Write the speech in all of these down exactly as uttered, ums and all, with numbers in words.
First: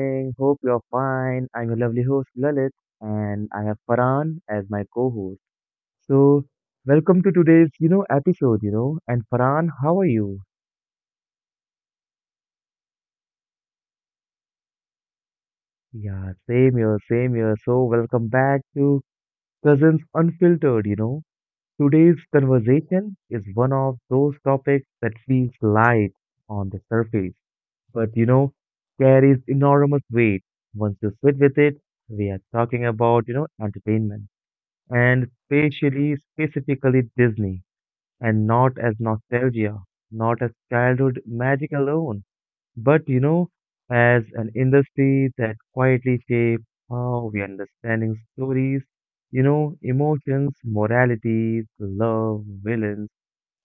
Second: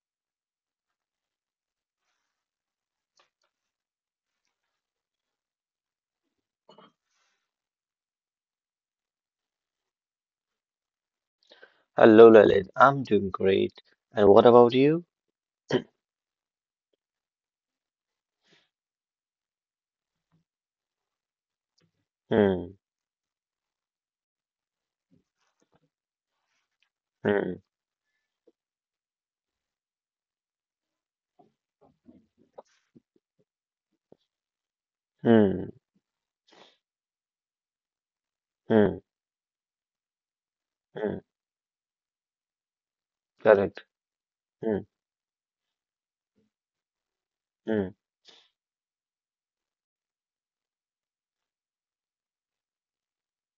doing? Hope you're fine. I'm your lovely host, Lalit, and I have Farhan as my co-host. So, welcome to today's, you know, episode, you know. And Farhan, how are you? Hello, Lalit. I'm doing great. And what about you? Yeah, same here, same here. So, welcome back to Cousins Unfiltered, you know. Today's Hmm, conversation is one of those topics that feels light on the surface, hmm, but, you know, carries enormous weight. Once you sit with it, we are talking about, you know, entertainment and hmm, spatially, specifically Disney, and not as hmm, nostalgia, not as childhood hmm. magic alone, but you know, Correct. as an Hmm, industry that quietly shapes how we hmm, understanding stories, you know, emotions, moralities, love, villains,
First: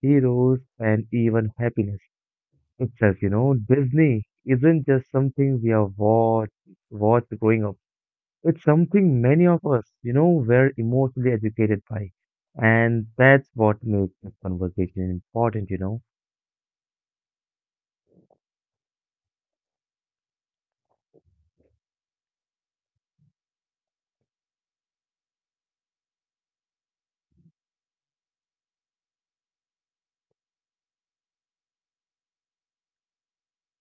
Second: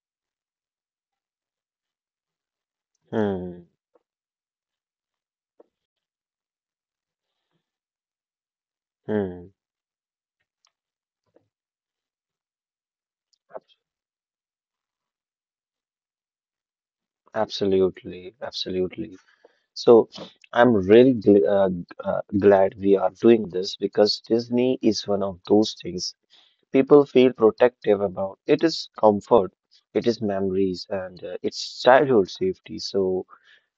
heroes, and even happiness itself. You know, hmm, Disney isn't just something we are watch watched growing up. It's something many hmm. of us, you know, were emotionally educated by. And that's what makes this conversation important, you know. Absolutely, absolutely. So I'm really gl uh, g- uh, glad we are doing this because Disney is one of those things people feel protective about. It is comfort, it is memories, and uh, it's childhood safety. So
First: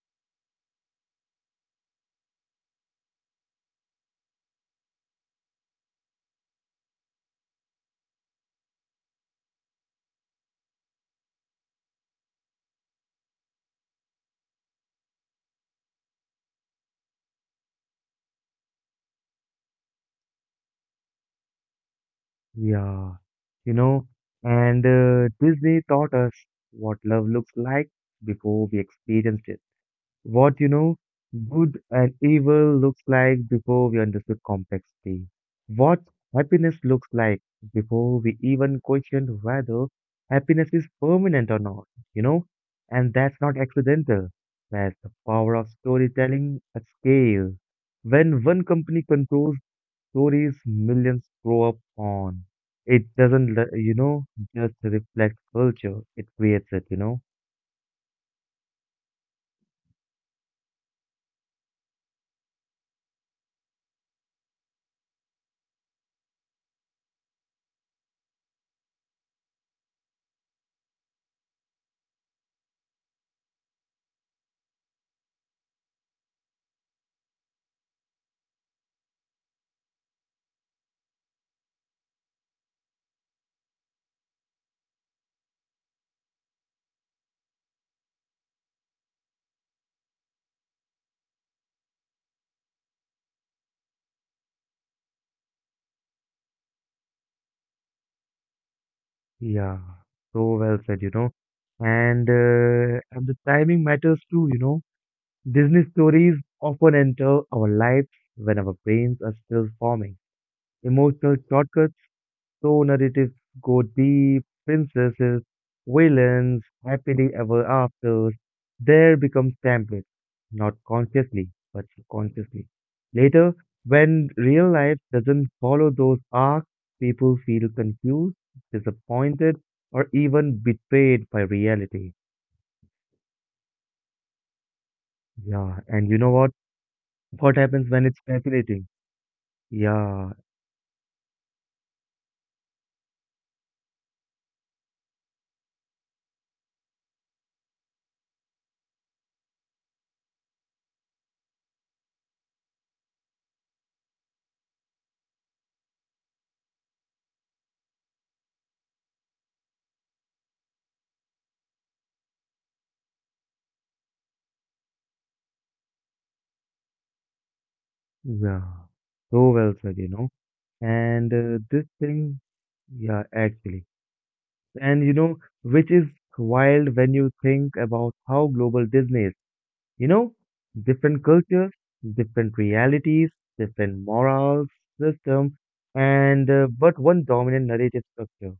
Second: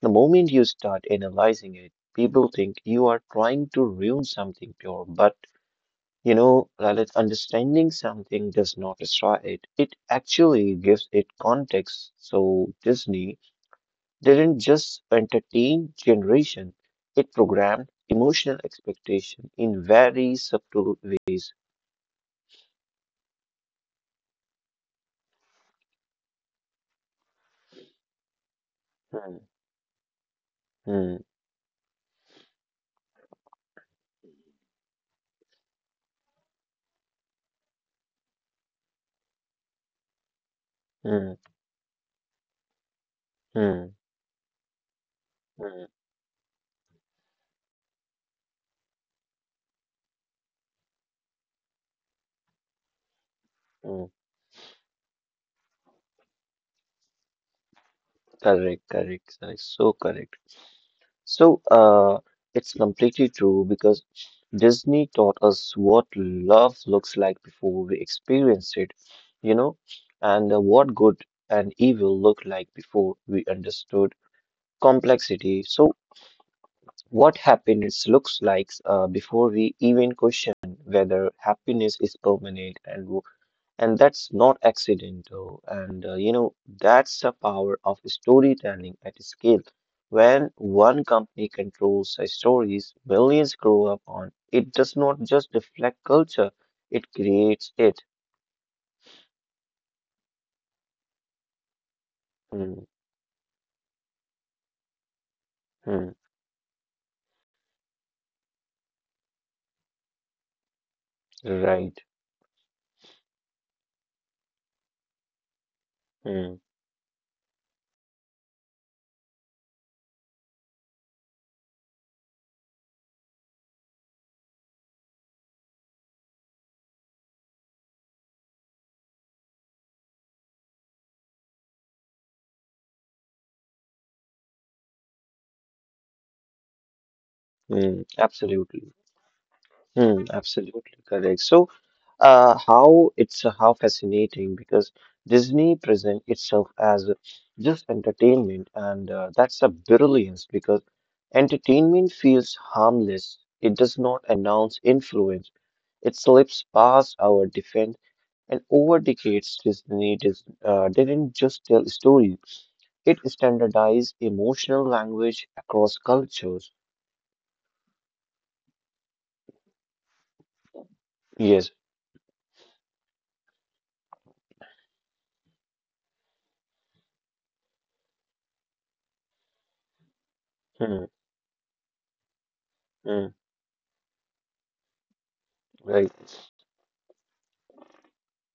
the moment you start analyzing it, people think you are trying to ruin something pure. But you know, Lalit, understanding something does not destroy it. It actually gives it context. So Disney didn't just entertain generation, it programmed emotional expectation in very subtle ways. Yeah, you know, and uh, Disney taught us what love looks like before we Hmm, experienced it. What you know hmm, good and evil looks like before we understood complexity, what happiness looks like before we even questioned whether happiness is hmm, permanent or not, you know, and that's not hmm, accidental. That's the power of hmm, storytelling at scale. When one company controls stories millions grow up on, it doesn't, le- you hmm. know, just reflect culture, it creates it, you know. Correct, correct, correct. So correct. So, uh, it's completely true because Disney taught us what love looks like before we experience it, you know, and uh, what good and evil look like before we understood complexity. So what happiness looks like uh, before we even question whether happiness is permanent, and and that's not accidental. And uh, you know, that's the power of storytelling at scale. When one company controls the stories millions grow up on, it does not just reflect culture, it creates it. Yeah, so well said, you know. And Mm, uh, and the timing matters too, you know. Disney mm, stories often enter our lives when our brains are still forming. Emotional right. shortcuts so narratives go deep, princesses, Mm, villains, happily ever afters. There becomes templates, not consciously, but subconsciously. Later, when real life doesn't follow those arcs, people feel confused, disappointed, or even betrayed by reality. Yeah, and you know what? What happens mm, when it's absolutely. fascinating? Mm, Yeah, absolutely correct. So, uh, how it's uh, how fascinating, because Disney present itself as just entertainment, and uh, that's a brilliance because entertainment feels harmless. It does not announce influence. It slips past our defense, and over decades, Disney dis- uh, didn't just tell stories; it standardized emotional language across cultures. yeah. So well said, you know. And uh, Yes. this thing, yeah, actually. And you know, which is wild when you think about how global Disney is. You know, Hmm. different cultures, different realities, Hmm. different morals, system, Right. and uh, but one dominant narrative structure,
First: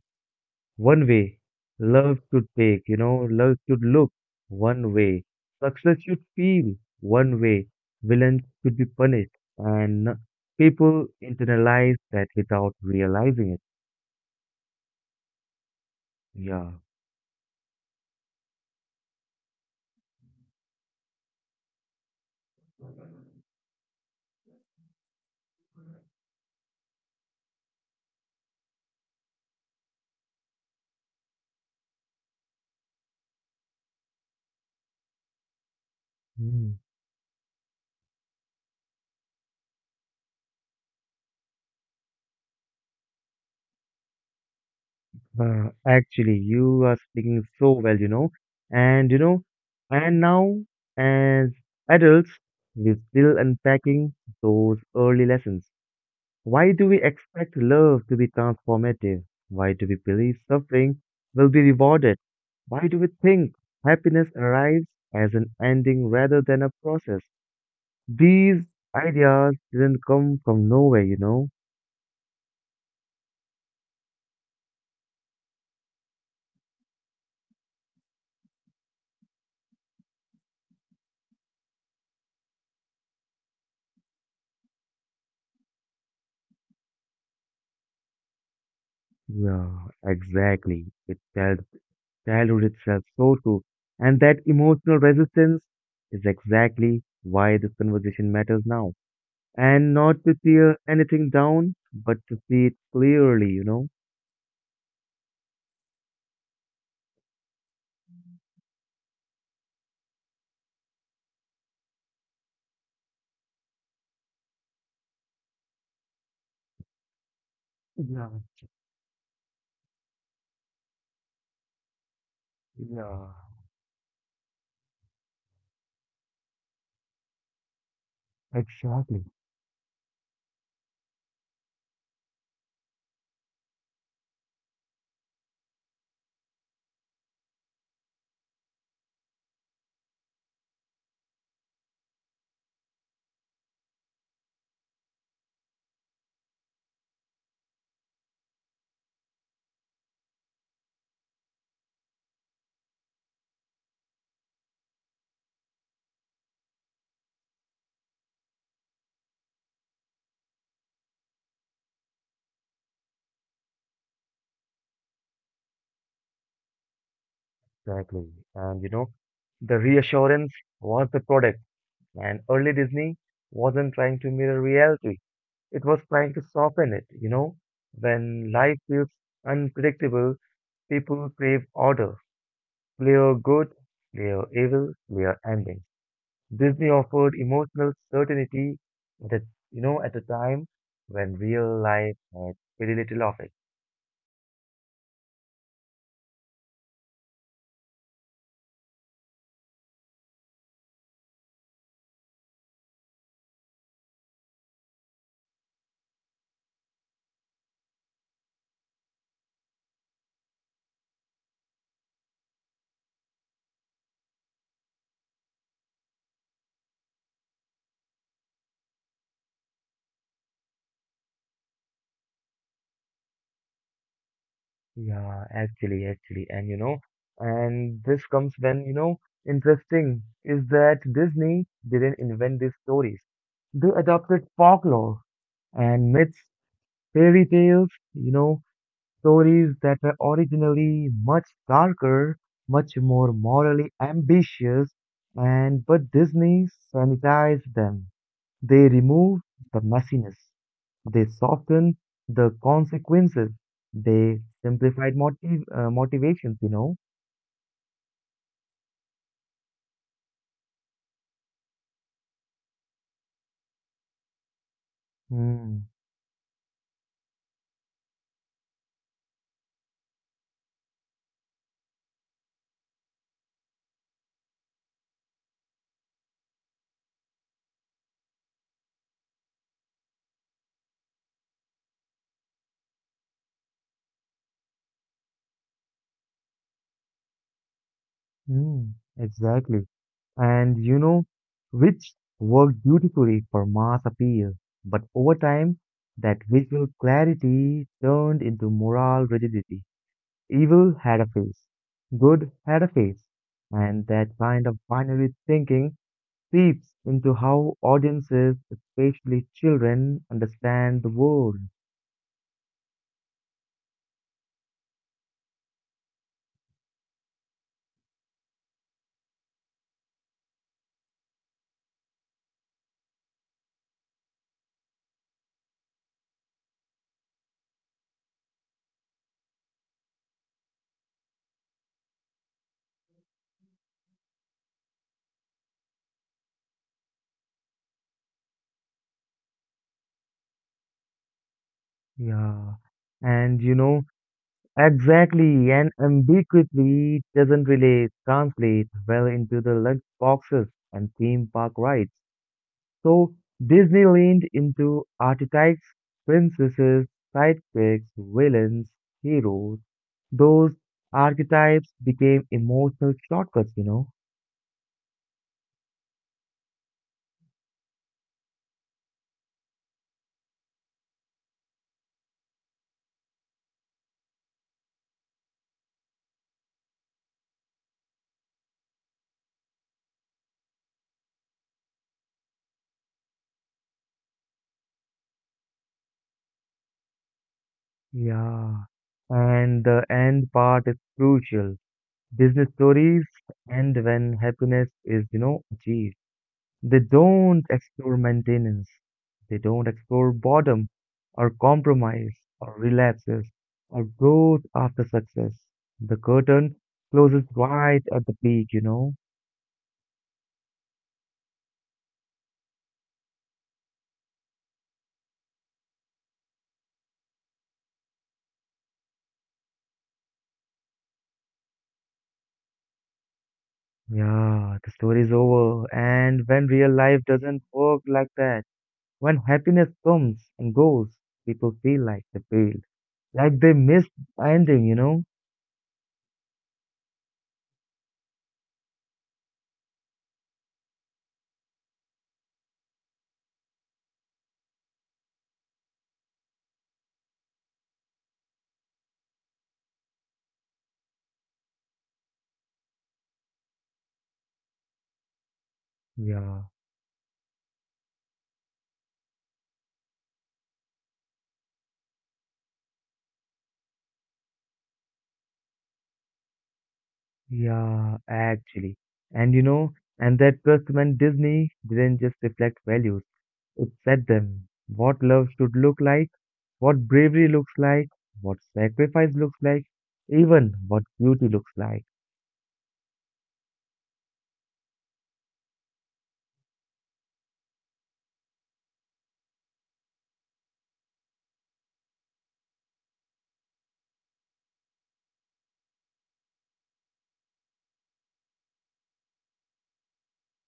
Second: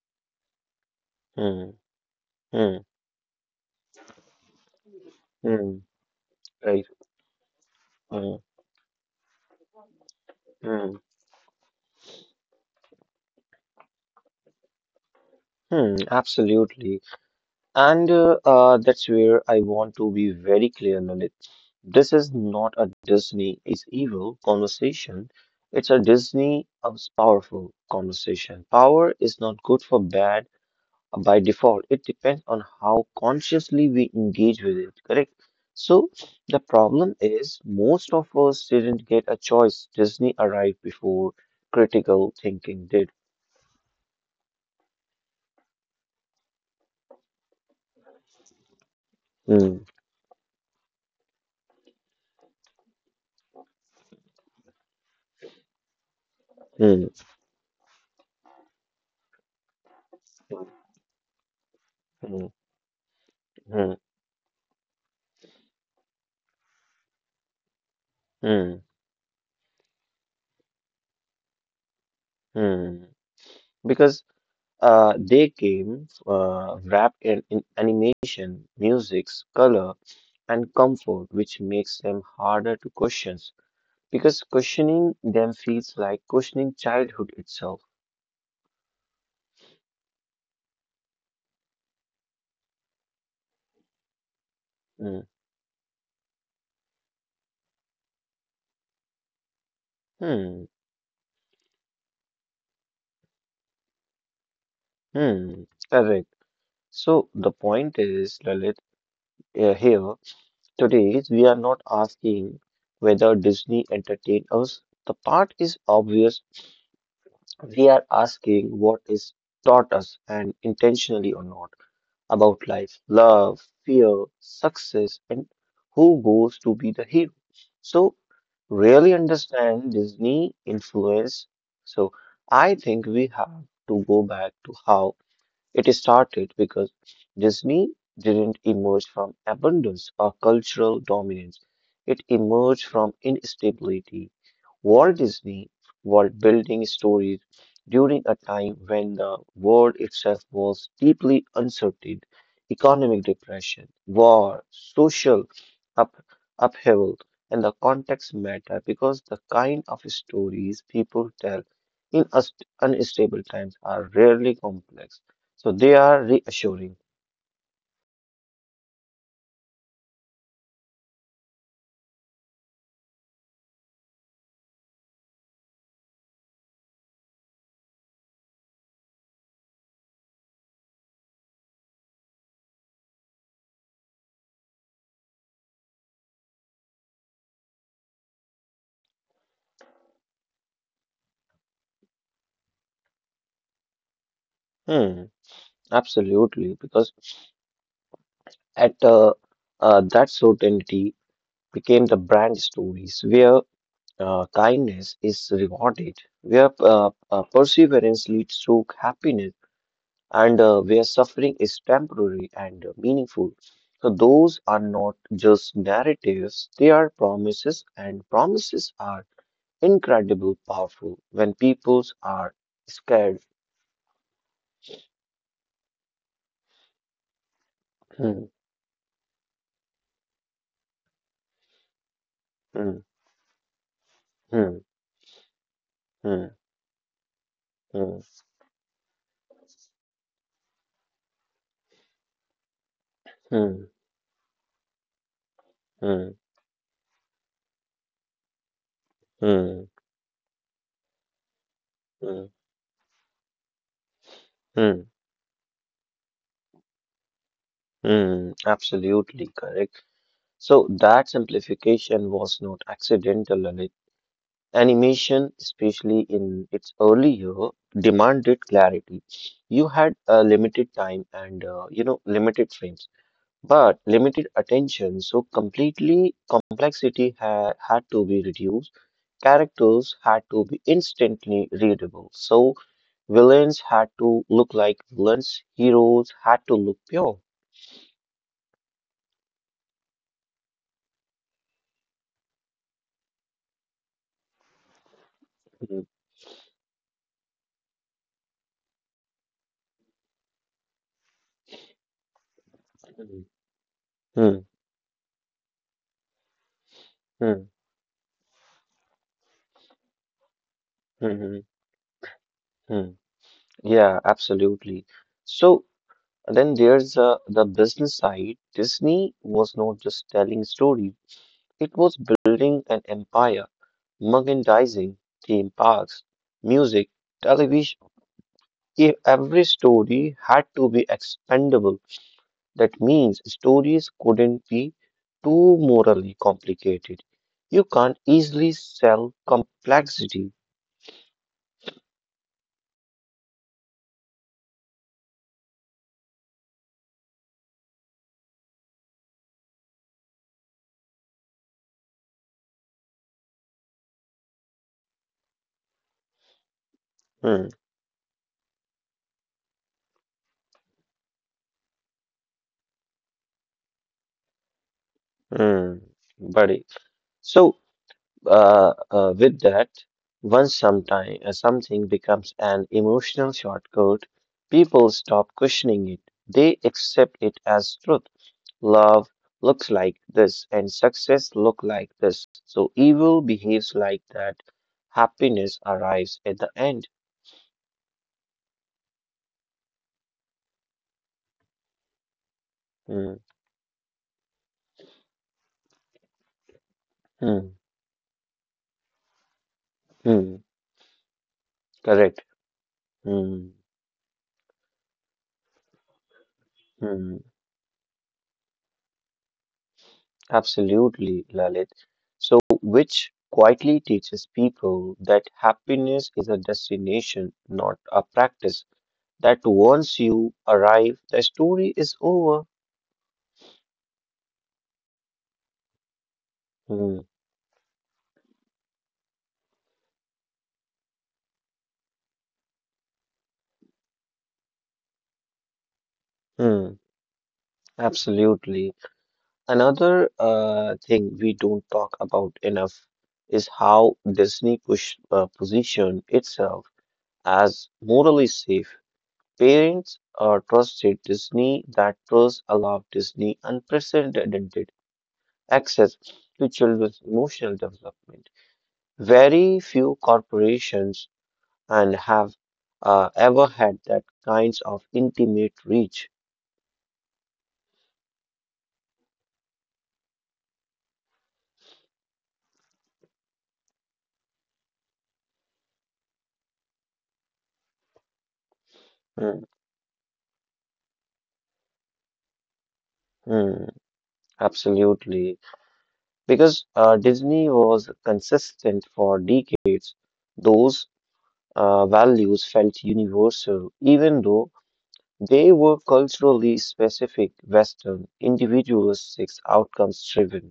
one way Hmm. love should Hmm. take, you know, love should look one way, Hmm. success should feel Right. one way, Hmm. villains should be punished, and Hmm. people internalize that without realizing it. Hmm, Yeah. absolutely. And uh, uh, that's where I want to be very clear, Lalit. This is not a Disney is evil conversation. It's a Disney is powerful conversation. Power is not good for bad uh, by default. It depends on how consciously we engage with it, correct? So the Hmm. problem is most of us didn't get a choice. Disney arrived before critical thinking did. Uh, actually, you are speaking so well, you know, and you know, Hmm, and now as adults, we're still unpacking those early lessons. Why do we hmm, expect love to be transformative? Why do we believe suffering will be rewarded? hmm, Why do we think hmm, happiness arrives as an ending rather than a process? These hmm, ideas didn't come from nowhere, you know? hmm. because uh, they came uh, wrapped in, in animation, musics, color, and comfort, which makes them harder to question. Because questioning them feels like questioning childhood itself. Yeah, exactly. It felt childhood itself. So true. And that emotional Mm, resistance is exactly why this conversation matters now. And not to hmm. tear anything down, but to see it clearly, you know. Hmm. Correct. So the point is, Lalit, uh, here today is, we are not asking whether Disney entertained us. The part is obvious. We are Yeah, asking what is taught us, and intentionally or not, about life, yeah, love, fear, success, and who goes to be the hero. So, really exactly. understand Disney influence. So I think we have to go back to how it started because Disney didn't emerge from abundance or cultural dominance. It emerged from instability. Walt Disney was building stories during a time when the world itself was deeply uncertain. Economic depression, war, social up- upheaval, and the context matter because the kind of stories people tell in ust- unstable times are rarely complex. So they are reassuring. Exactly. And you know, the reassurance was the product. And early Disney wasn't trying to mirror reality, it was trying to soften it. You know, when life feels unpredictable, people crave order. Clear good, clear evil, clear ending. Disney offered emotional certainty that, you know, at a time when real life had very little of it. Hmm, absolutely, because at uh, uh, that certainty became the brand, stories where uh, kindness is rewarded, where uh, uh, perseverance leads to happiness, and uh, where suffering is temporary and uh, meaningful. So those are not just narratives; they are promises, and promises are incredibly powerful when peoples are scared. Yeah, actually, actually. And, you know, and this Hmm, comes when, you know, interesting is that Disney didn't invent these hmm, stories. They adopted hmm, folklore and myths, hmm, fairy tales, hmm. you know, stories that were originally much darker, much more Mm, morally ambitious, and but mm, Disney sanitized them. They removed the mm, messiness. They softened mm, the consequences. They mm, simplified motiv uh, motivations, you know. mm, absolutely correct. So that simplification was not accidental. and it- Animation, Mm, especially in its early year, demanded clarity. You had a limited time and uh, you know limited frames, but limited attention. So completely complexity ha had to be reduced. Characters had to be instantly readable. So villains had to look like villains, heroes had to look pure. mm, exactly. And you know, which worked beautifully for mass appeal. But over time, Mhm, that visual clarity turned into moral rigidity. Evil had a face, good had a face, and that mhm, kind of binary thinking seeps into mhm, how audiences, especially children, understand the world. mhm, mhm. Yeah, absolutely. So then there's uh, the business side. Disney was not just telling stories, it was building an empire: merchandising, theme parks, music, television. E- Every story had to be expendable. That means stories couldn't be too morally complicated. You can't easily sell complexity. Yeah, and you know, exactly, and ambiguity doesn't really translate well into the lunch boxes and theme park rides. So Disney leaned into archetypes, princesses, Hmm, sidekicks, villains, heroes. Those archetypes became emotional shortcuts, you know? hmm, buddy. So, uh, uh, with that, once sometime uh, something becomes an emotional shortcut, people stop questioning it. They accept it as truth. Love looks like this, and success look like this. So evil behaves like that. Happiness arrives at the end. Yeah. And the end part is crucial. Disney Hmm. stories end when happiness is, you know, achieved. They Mm, don't explore maintenance. They don't explore mm, boredom or correct. compromise or relapses Mm, or growth after success. The curtain mm, closes right at the peak, you know? absolutely, Lalit. So, which quietly teaches people that happiness is a destination, not a practice. That once you arrive, the story is over. Yeah, the story is over. And when real Mm, life doesn't work like that, when happiness comes and goes, people feel like they failed, like they missed the ending, you know? mm, absolutely. Another uh, thing we don't talk about enough is how Disney push uh, position itself as morally safe. Parents uh, trusted Disney. That trust allowed Disney unprecedented access Yeah. to children's emotional development. Very few corporations and have uh, ever had that kinds of intimate reach. Yeah, actually. And you know, and that trust meant Disney didn't just reflect values, it set them. What love should look like, what bravery looks like, what sacrifice looks Hmm, like, even what beauty looks like. hmm, absolutely, because uh, Disney was consistent for decades. Those uh, values felt universal, even though they were culturally specific: Western, individualistic, outcomes driven.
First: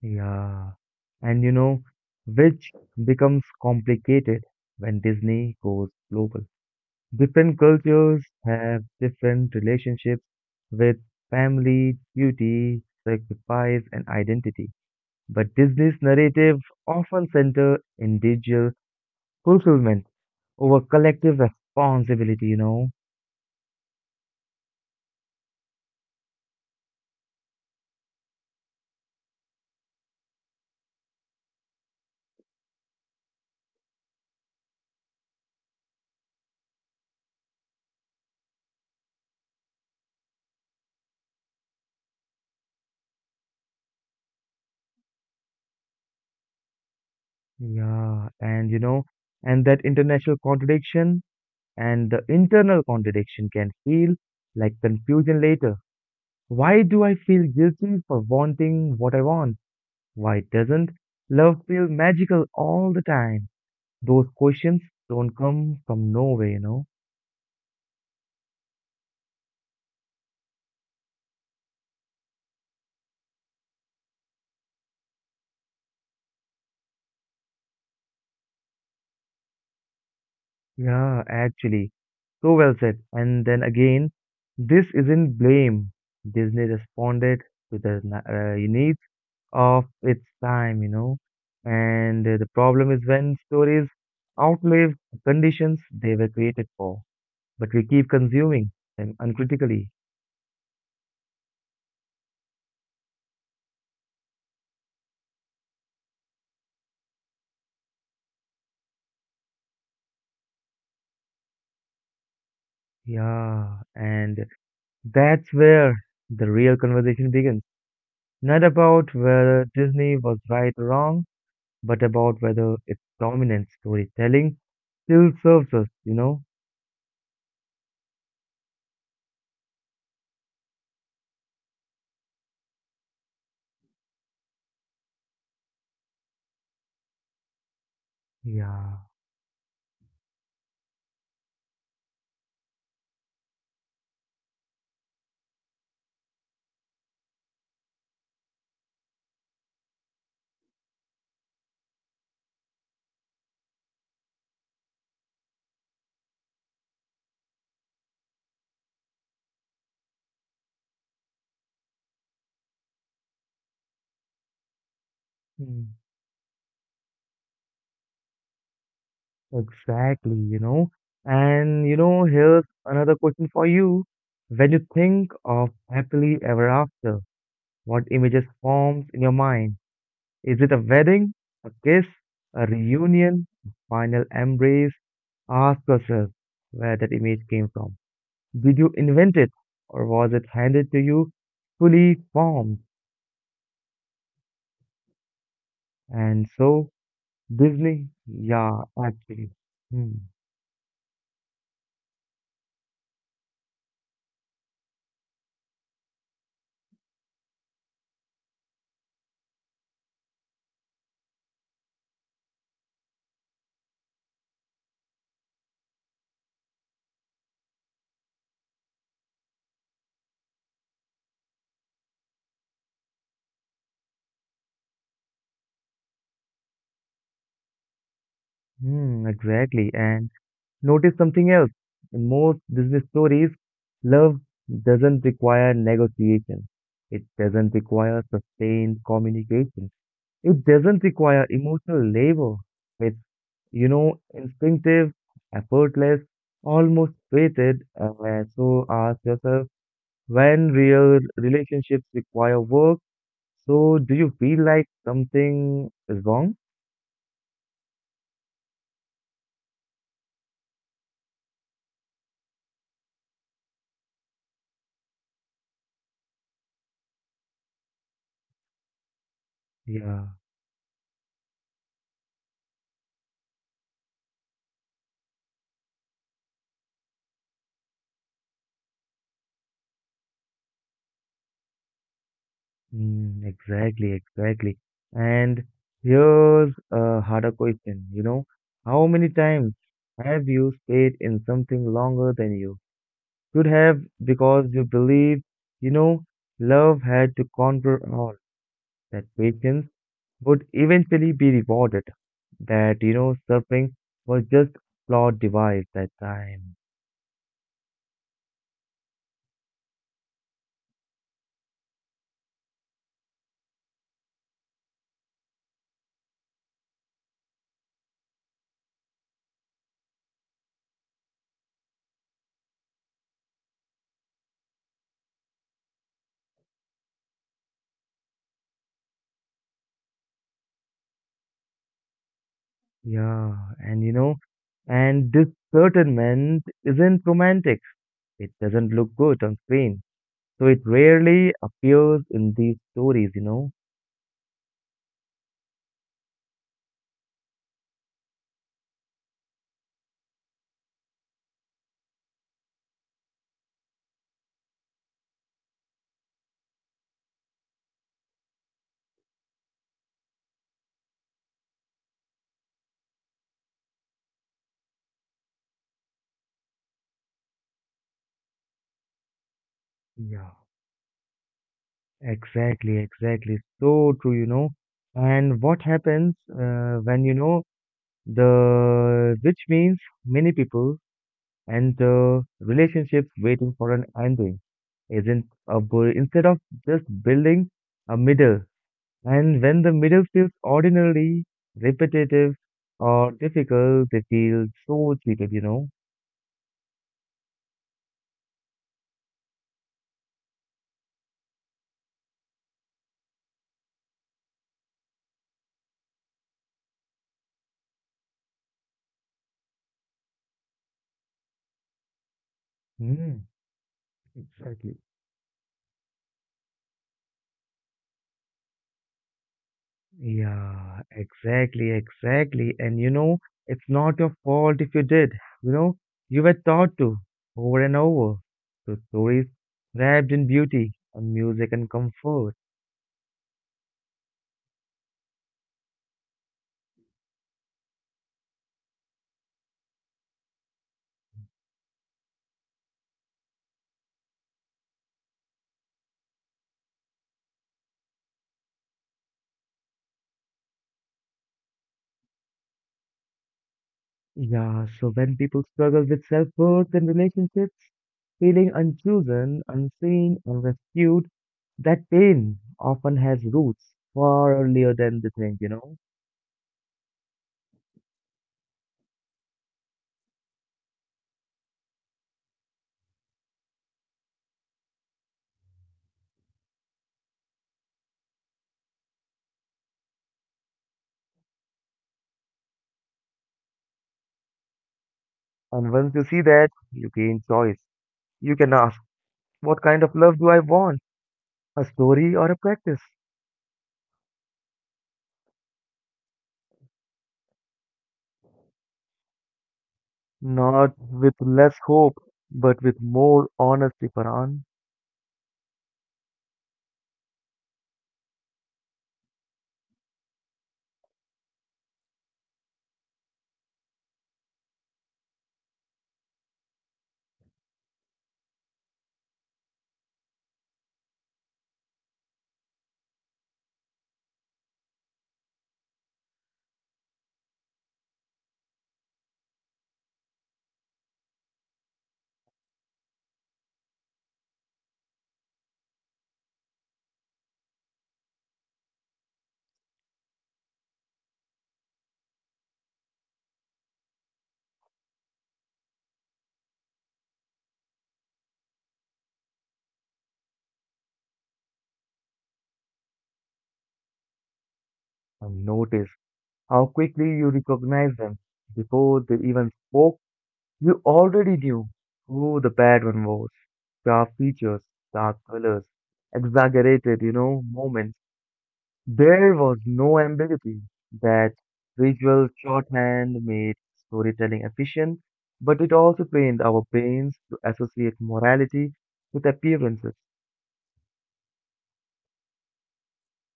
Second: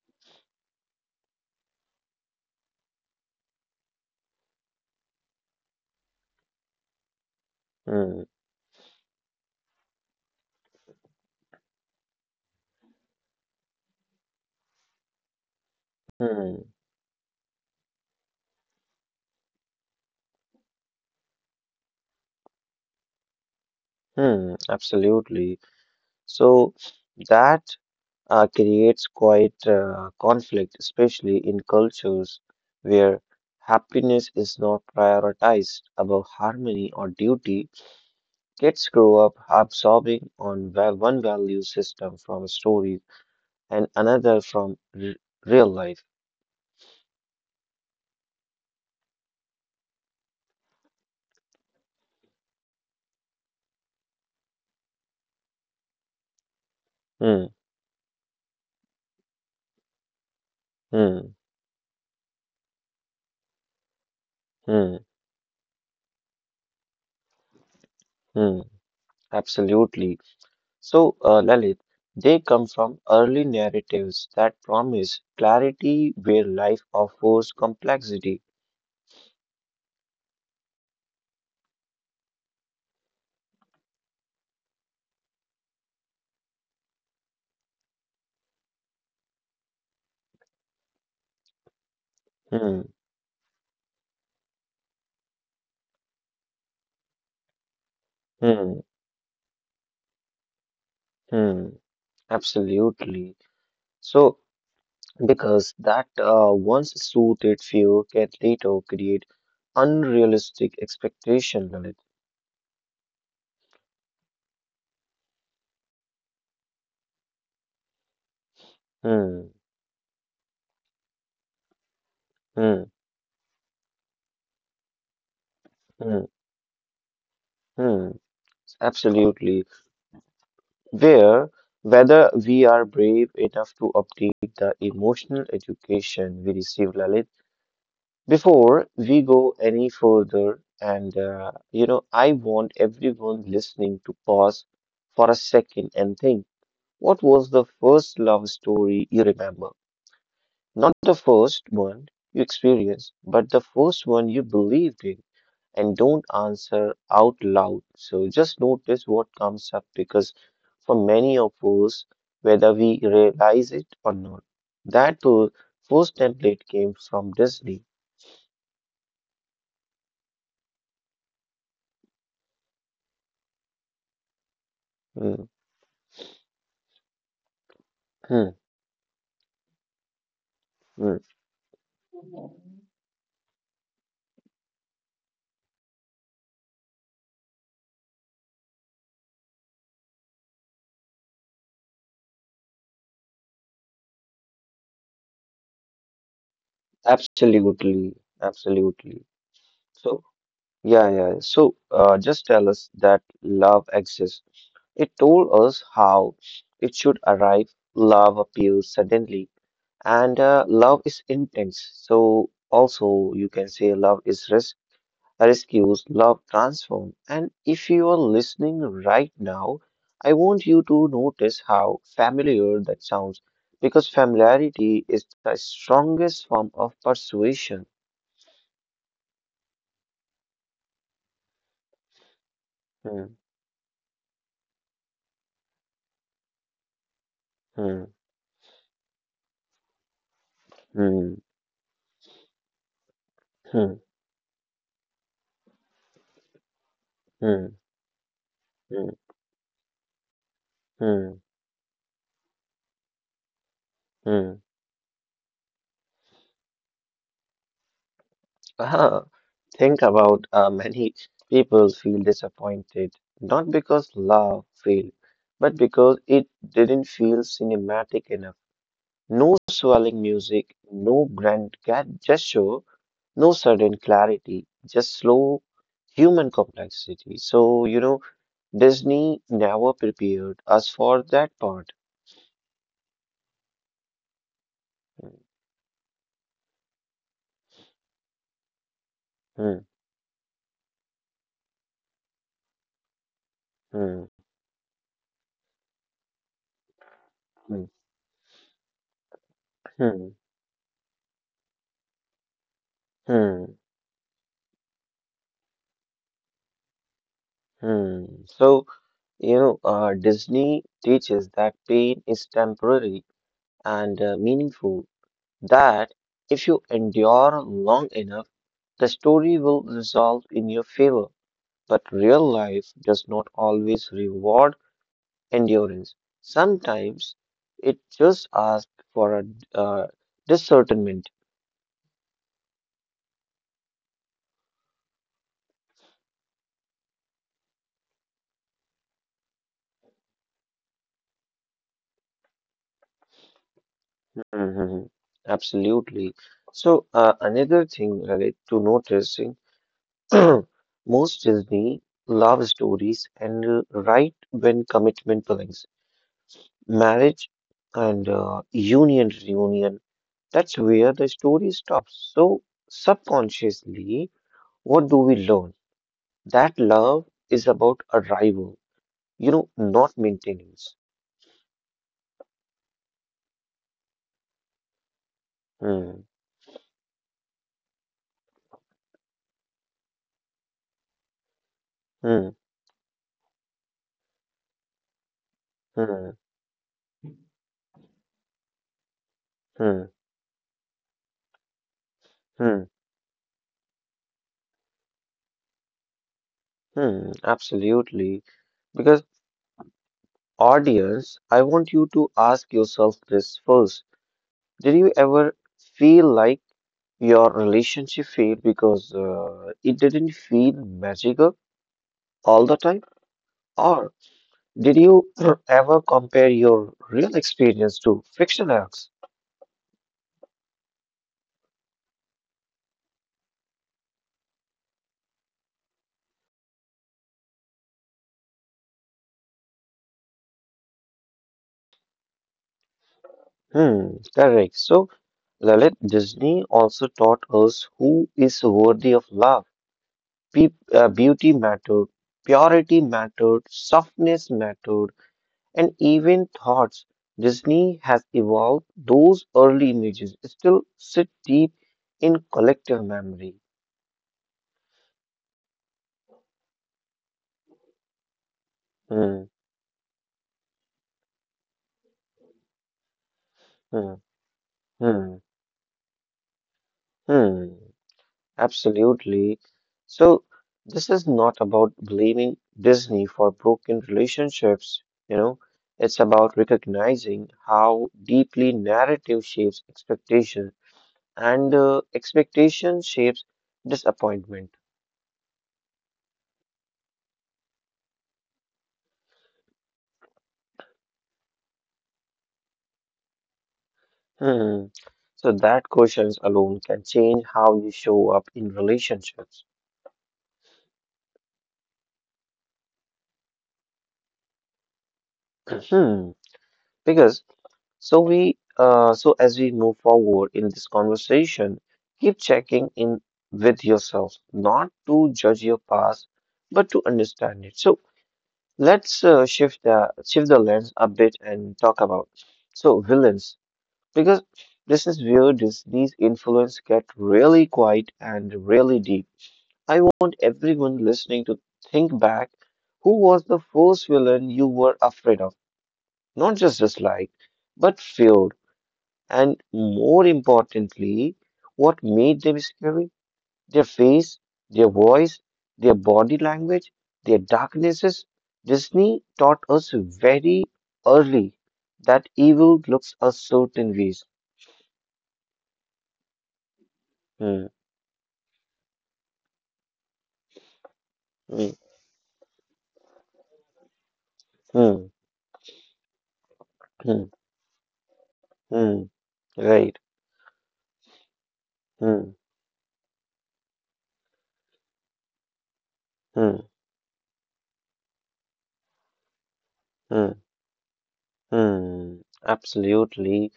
Yeah. And you know, which becomes complicated when Disney goes global. Different cultures Hmm, have different relationships with family, duty, sacrifice, and identity. But Disney's narrative hmm, often center individual fulfillment over collective responsibility, you know. hmm, absolutely. So that uh, creates quite uh, conflict, especially in cultures where happiness is not prioritized above harmony or duty. Kids grow up absorbing on va- one value system from stories and another from r- real life. Yeah, and you know, and that international contradiction and the internal contradiction can feel like confusion later. Why do I Hmm, feel guilty for wanting what I want? Why doesn't hmm, love feel magical all the time? Those questions hmm, don't come from nowhere, you know. hmm. Absolutely. So, uh, Lalit, they come from early narratives that promise clarity where life offers complexity. Yeah, actually. So well said. And then again, this isn't blame. Disney responded to the na- uh, needs of its time, you know. And uh, the Hmm, problem is when stories outlive the conditions they were created for, but we keep consuming hmm, them uncritically. hmm. Absolutely. So, because that uh, once soothed fear can later create unrealistic expectation, Lalit. Yeah, and that's where the real conversation begins. Not about Hmm, whether Disney was right or wrong, but about whether hmm, its dominant storytelling still serves us, you hmm, know? hmm. Absolutely. Where Whether we are brave enough to update the emotional education we receive, Lalit. Before Yeah, we go any further, and uh, you know, I want everyone listening to pause for a second and think: what was the first love story you remember? Not the first one you experienced, but the first one you believed in. And don't answer out loud. So just notice what comes up, because for many of us, whether we realize it or not, that uh, mm, first template came from Disney. exactly, you know? And, you know, here's another question for you. When you think Mm, of happily ever after, what images mm, forms in your mind? Is it a mm. wedding, a kiss, a reunion, a final embrace? Ask yourself where that image came from. Did you invent it or was it handed to you fully formed? And so, Absolutely, Disney, yeah, absolutely. actually. Hmm. So, yeah, yeah. So, uh, just tell us that love exists. It told us how it should arrive. Love appears suddenly, and uh, love is intense. So, also, you can say love is res rescues, love transforms. And if you are listening right now, I want you to notice how familiar that sounds, because familiarity is the strongest form of persuasion. Hmm, exactly. And notice something else. In most business Hmm. stories, love doesn't require negotiation. It doesn't Hmm, require sustained communication. It doesn't hmm, require emotional labor. It's, you hmm, know, instinctive, effortless, almost hmm, fated. Uh, so hmm, ask yourself, when real hmm, relationships require work, so do you hmm. feel like something is wrong? Ah, think about uh, many people feel disappointed, not because love failed, but because it didn't feel cinematic enough. No swelling Yeah. music, no grand ga- gesture, no sudden clarity, just slow human complexity. So you know, Disney never prepared us for that part. Mm, exactly, exactly. And here's a harder question, you know, how many times Hmm, have you stayed in something longer than you should have hmm, because you believe, you know, love had to hmm, conquer all, that patience hmm, would eventually be rewarded, that, you know, hmm. suffering was just flawed device that time. Hmm. So, you know, uh, Disney teaches that pain is temporary and uh, meaningful, that if you endure long enough, the story will resolve in your favor. But real life does not always reward endurance. Sometimes it just asks for a uh, discernment. Yeah, and you know, and this certain man isn't romantic. It doesn't look good on screen, so it rarely appears in these stories, you know. Mhm. Absolutely. So, uh, another thing, Lalit, to noticing. Most Disney love stories end uh, right when commitment begins. Marriage and uh, union reunion. That's where the story stops. So subconsciously, what do we learn? That love is about arrival, you know, not Yeah, maintenance. exactly, exactly. So true, you know. And what Hmm, happens uh, when, you know, the which means many people and the hmm, relationships waiting for an ending isn't a bu- hmm, instead of just building a middle. And when the hmm, middle feels ordinarily repetitive hmm, or difficult, they feel so cheated, you know. hmm. Absolutely. Because, audience, I want you to ask yourself this first. Did you ever feel like your relationship failed because uh, it didn't feel magical all the time? Mm, Or exactly. did you ever compare your real experience to fiction acts? Yeah, exactly, exactly. And you know, it's not your fault if you did. You know, you were taught to over and over. So stories wrapped in beauty and music and comfort. Hmm, correct. So, Lalit, Disney also taught us who is worthy of love. Pe- uh, Beauty mattered, purity mattered, softness mattered, and even thoughts. Disney has evolved those early images, still sit deep in collective memory. Yeah, so when people struggle with self-worth and relationships, feeling Hmm. unchosen, unseen, unrescued, that pain often has roots Hmm, far earlier than they hmm, think, you know. hmm. Absolutely. So this is not about blaming Disney for broken relationships, you know, it's about recognizing how deeply narrative shapes expectation, and uh, expectation shapes disappointment. And once you see that, you gain choice. You can ask, what kind of love do I want? A story or a practice, Hmm. So that questions alone can change how you show up in relationships. not with less hope, but with more honesty, Paran. Hmm. Because So we, uh, so as we move forward in this conversation, keep checking in with yourself, not to judge your past, but to understand it. So let's uh, shift the shift the lens a bit and talk about so villains, because this is where this, these influence get really quiet and really deep. I want everyone listening to think back: who was the first villain you were afraid of? Not just dislike, but fear. And more importantly, what made them scary? Their face, their voice, their body language, their darknesses. Disney taught us very early that evil looks a certain ways. And notice how quickly you Hmm, recognize them. Before they even spoke, you already hmm, knew who the bad one was. Sharp features, hmm, dark colors, exaggerated, hmm, you know, moments. hmm, There was right. no ambiguity. That Hmm, visual shorthand made storytelling efficient, but it also hmm, trained our brains to associate morality with appearances. hmm, hmm. Absolutely.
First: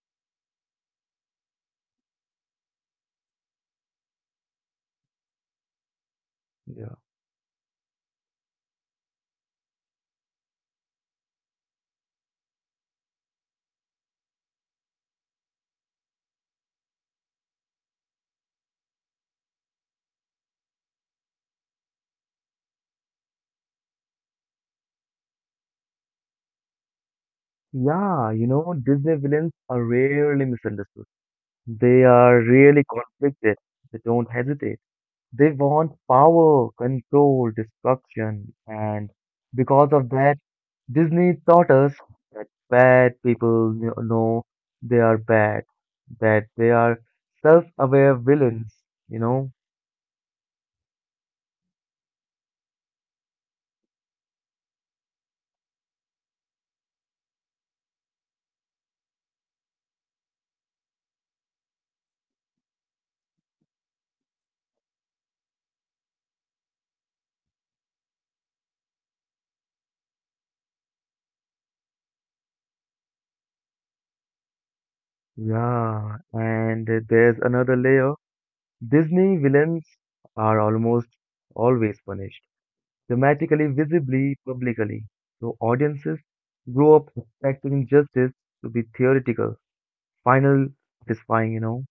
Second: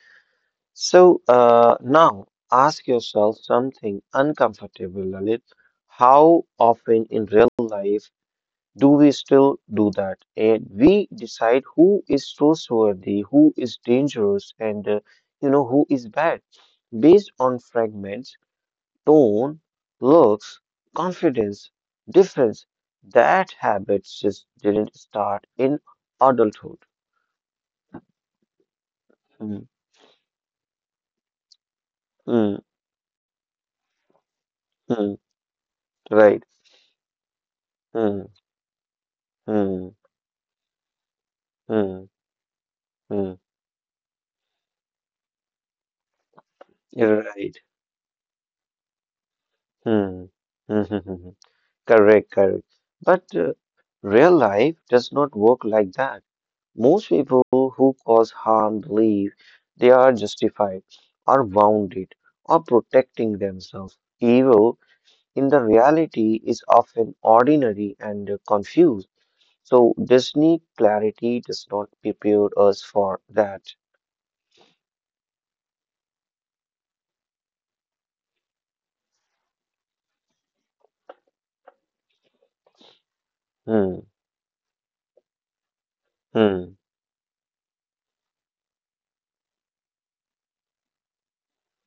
So uh, now ask yourself something uncomfortable, Lalit. How Yeah. often in real life do we still do that? And we decide who is trustworthy, who is dangerous, and uh, you know who is bad based on fragments, tone, looks, confidence, difference. That habit just didn't start in adulthood. Yeah, you know, Disney villains Mm, are rarely misunderstood. They are mm, really conflicted. They don't hesitate. mm, They want right. power, control, Mm, destruction, and because mm, of that, Disney taught us mm, that bad mm, people kn- know they are bad, that they are you're right. self-aware villains, you know? Mm, correct, correct. But uh, real life does not work like that. Most people who cause harm believe they are justified, are wounded, or protecting themselves. Evil in the reality is often ordinary and confused. So this need clarity does not prepare us for that. Yeah, and there's another layer. Disney villains are almost always punished, dramatically, Hmm, visibly, publicly. So audiences hmm, grow up expecting justice to be theoretical, final, satisfying, you know.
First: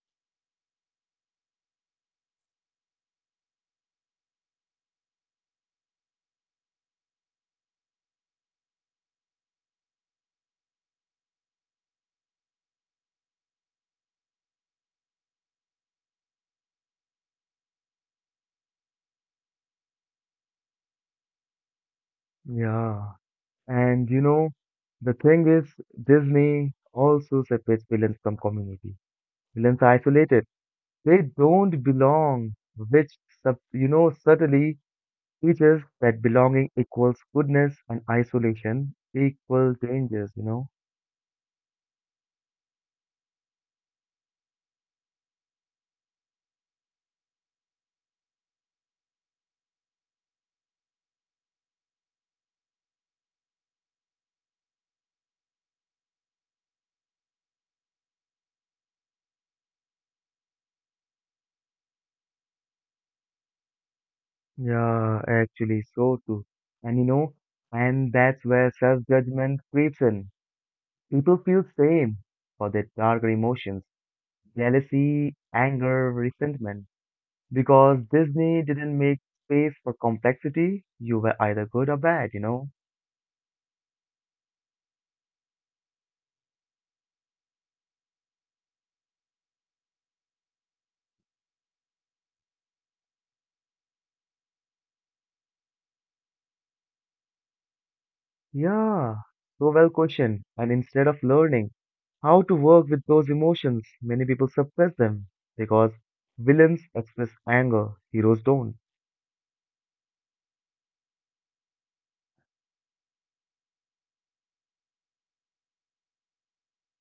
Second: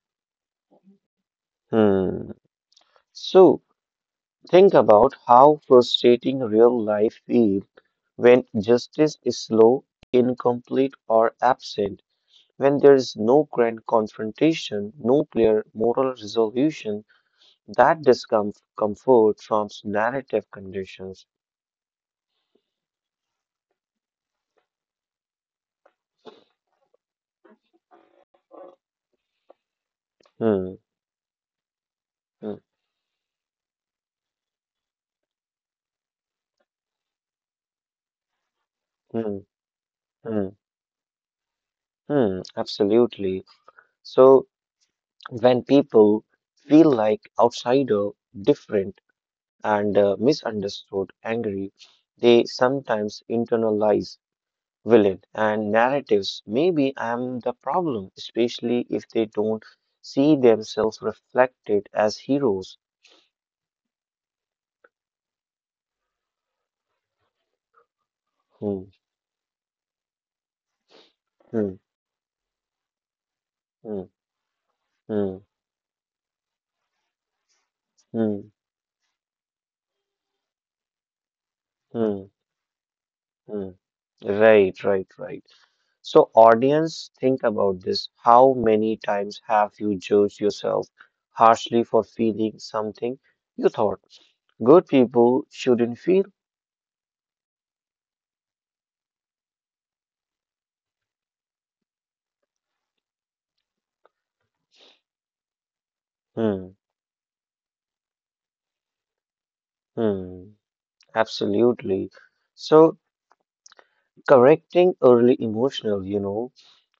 hmm. So think about how frustrating real life feels when justice is slow, incomplete, or absent. When there is no grand confrontation, no clear moral resolution, that discomfort from narrative conditions. Yeah. And you know, the thing is, Disney also separates villains from community. Villains are isolated. Hmm, They don't belong, hmm, which sub, you know subtly teaches that belonging equals goodness and isolation hmm, equal dangers, you hmm, know. hmm, absolutely. So when people feel like outsider, different, and uh, misunderstood, angry, they sometimes internalize villain and narratives. Maybe I'm the problem, especially if they don't see themselves reflected as heroes. Yeah, actually, so too. And you know, and that's where Hmm, self-judgment creeps in. People feel hmm, shame for their darker emotions, hmm, jealousy, hmm, anger, resentment. Because hmm, Disney didn't make space for complexity, you were either good or hmm, bad, you know? hmm. Right, right, right. So, audience, think about this. How many times have you judged yourself harshly for feeling something you thought good people shouldn't feel? Yeah, so well questioned. And instead of learning how to work with those emotions, many people suppress them. Because Hmm, villains express anger, heroes don't. hmm, absolutely. So, correcting early emotional, you know,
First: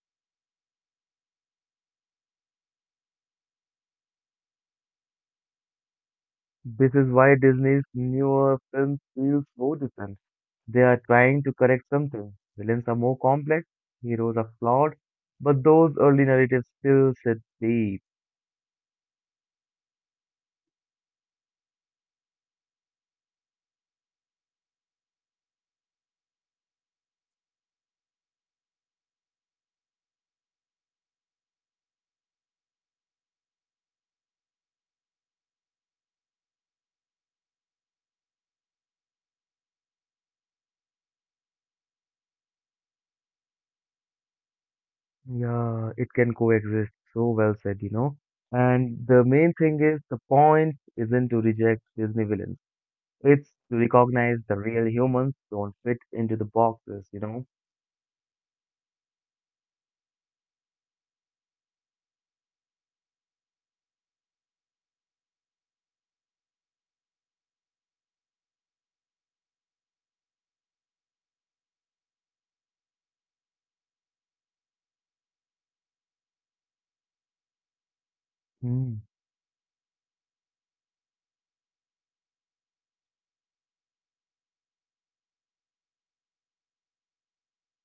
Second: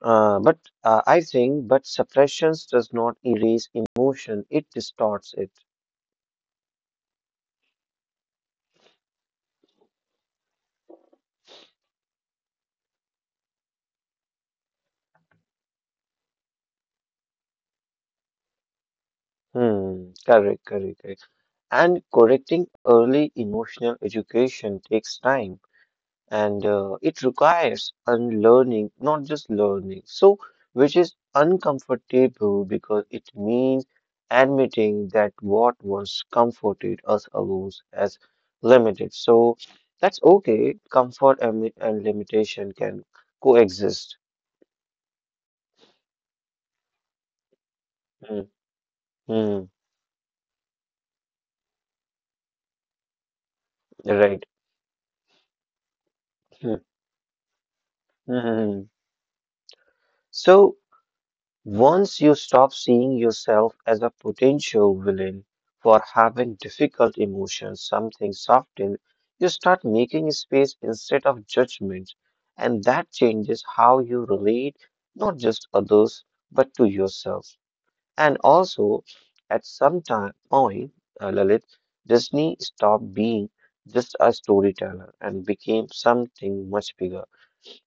uh, but uh, I think, but suppressions does not erase emotion, it distorts it. This is why Disney's newer films feel so different. They are trying to correct something. Villains are more complex, heroes are flawed, but those early narratives still sit deep. Hmm, correct, correct. Correct. And correcting early emotional education takes time and uh, it requires unlearning, not just learning. So, which is uncomfortable because it means admitting that what once comforted us alone as limited. So, that's okay. Comfort and, li- and limitation can coexist. Yeah, it can coexist. So well said, you know. Mm, And the main mm, thing is the point isn't to reject Disney villains. It's to recognize right. the real humans don't fit into the Mm, boxes, you know. mm. So, once you stop seeing yourself as a potential villain for having difficult emotions, something soften, you start making space instead of judgment. And that changes how you relate, not just others, but to yourself. And Hmm. also, at some time point, uh, Lalit, Disney stopped being just a storyteller and became something much bigger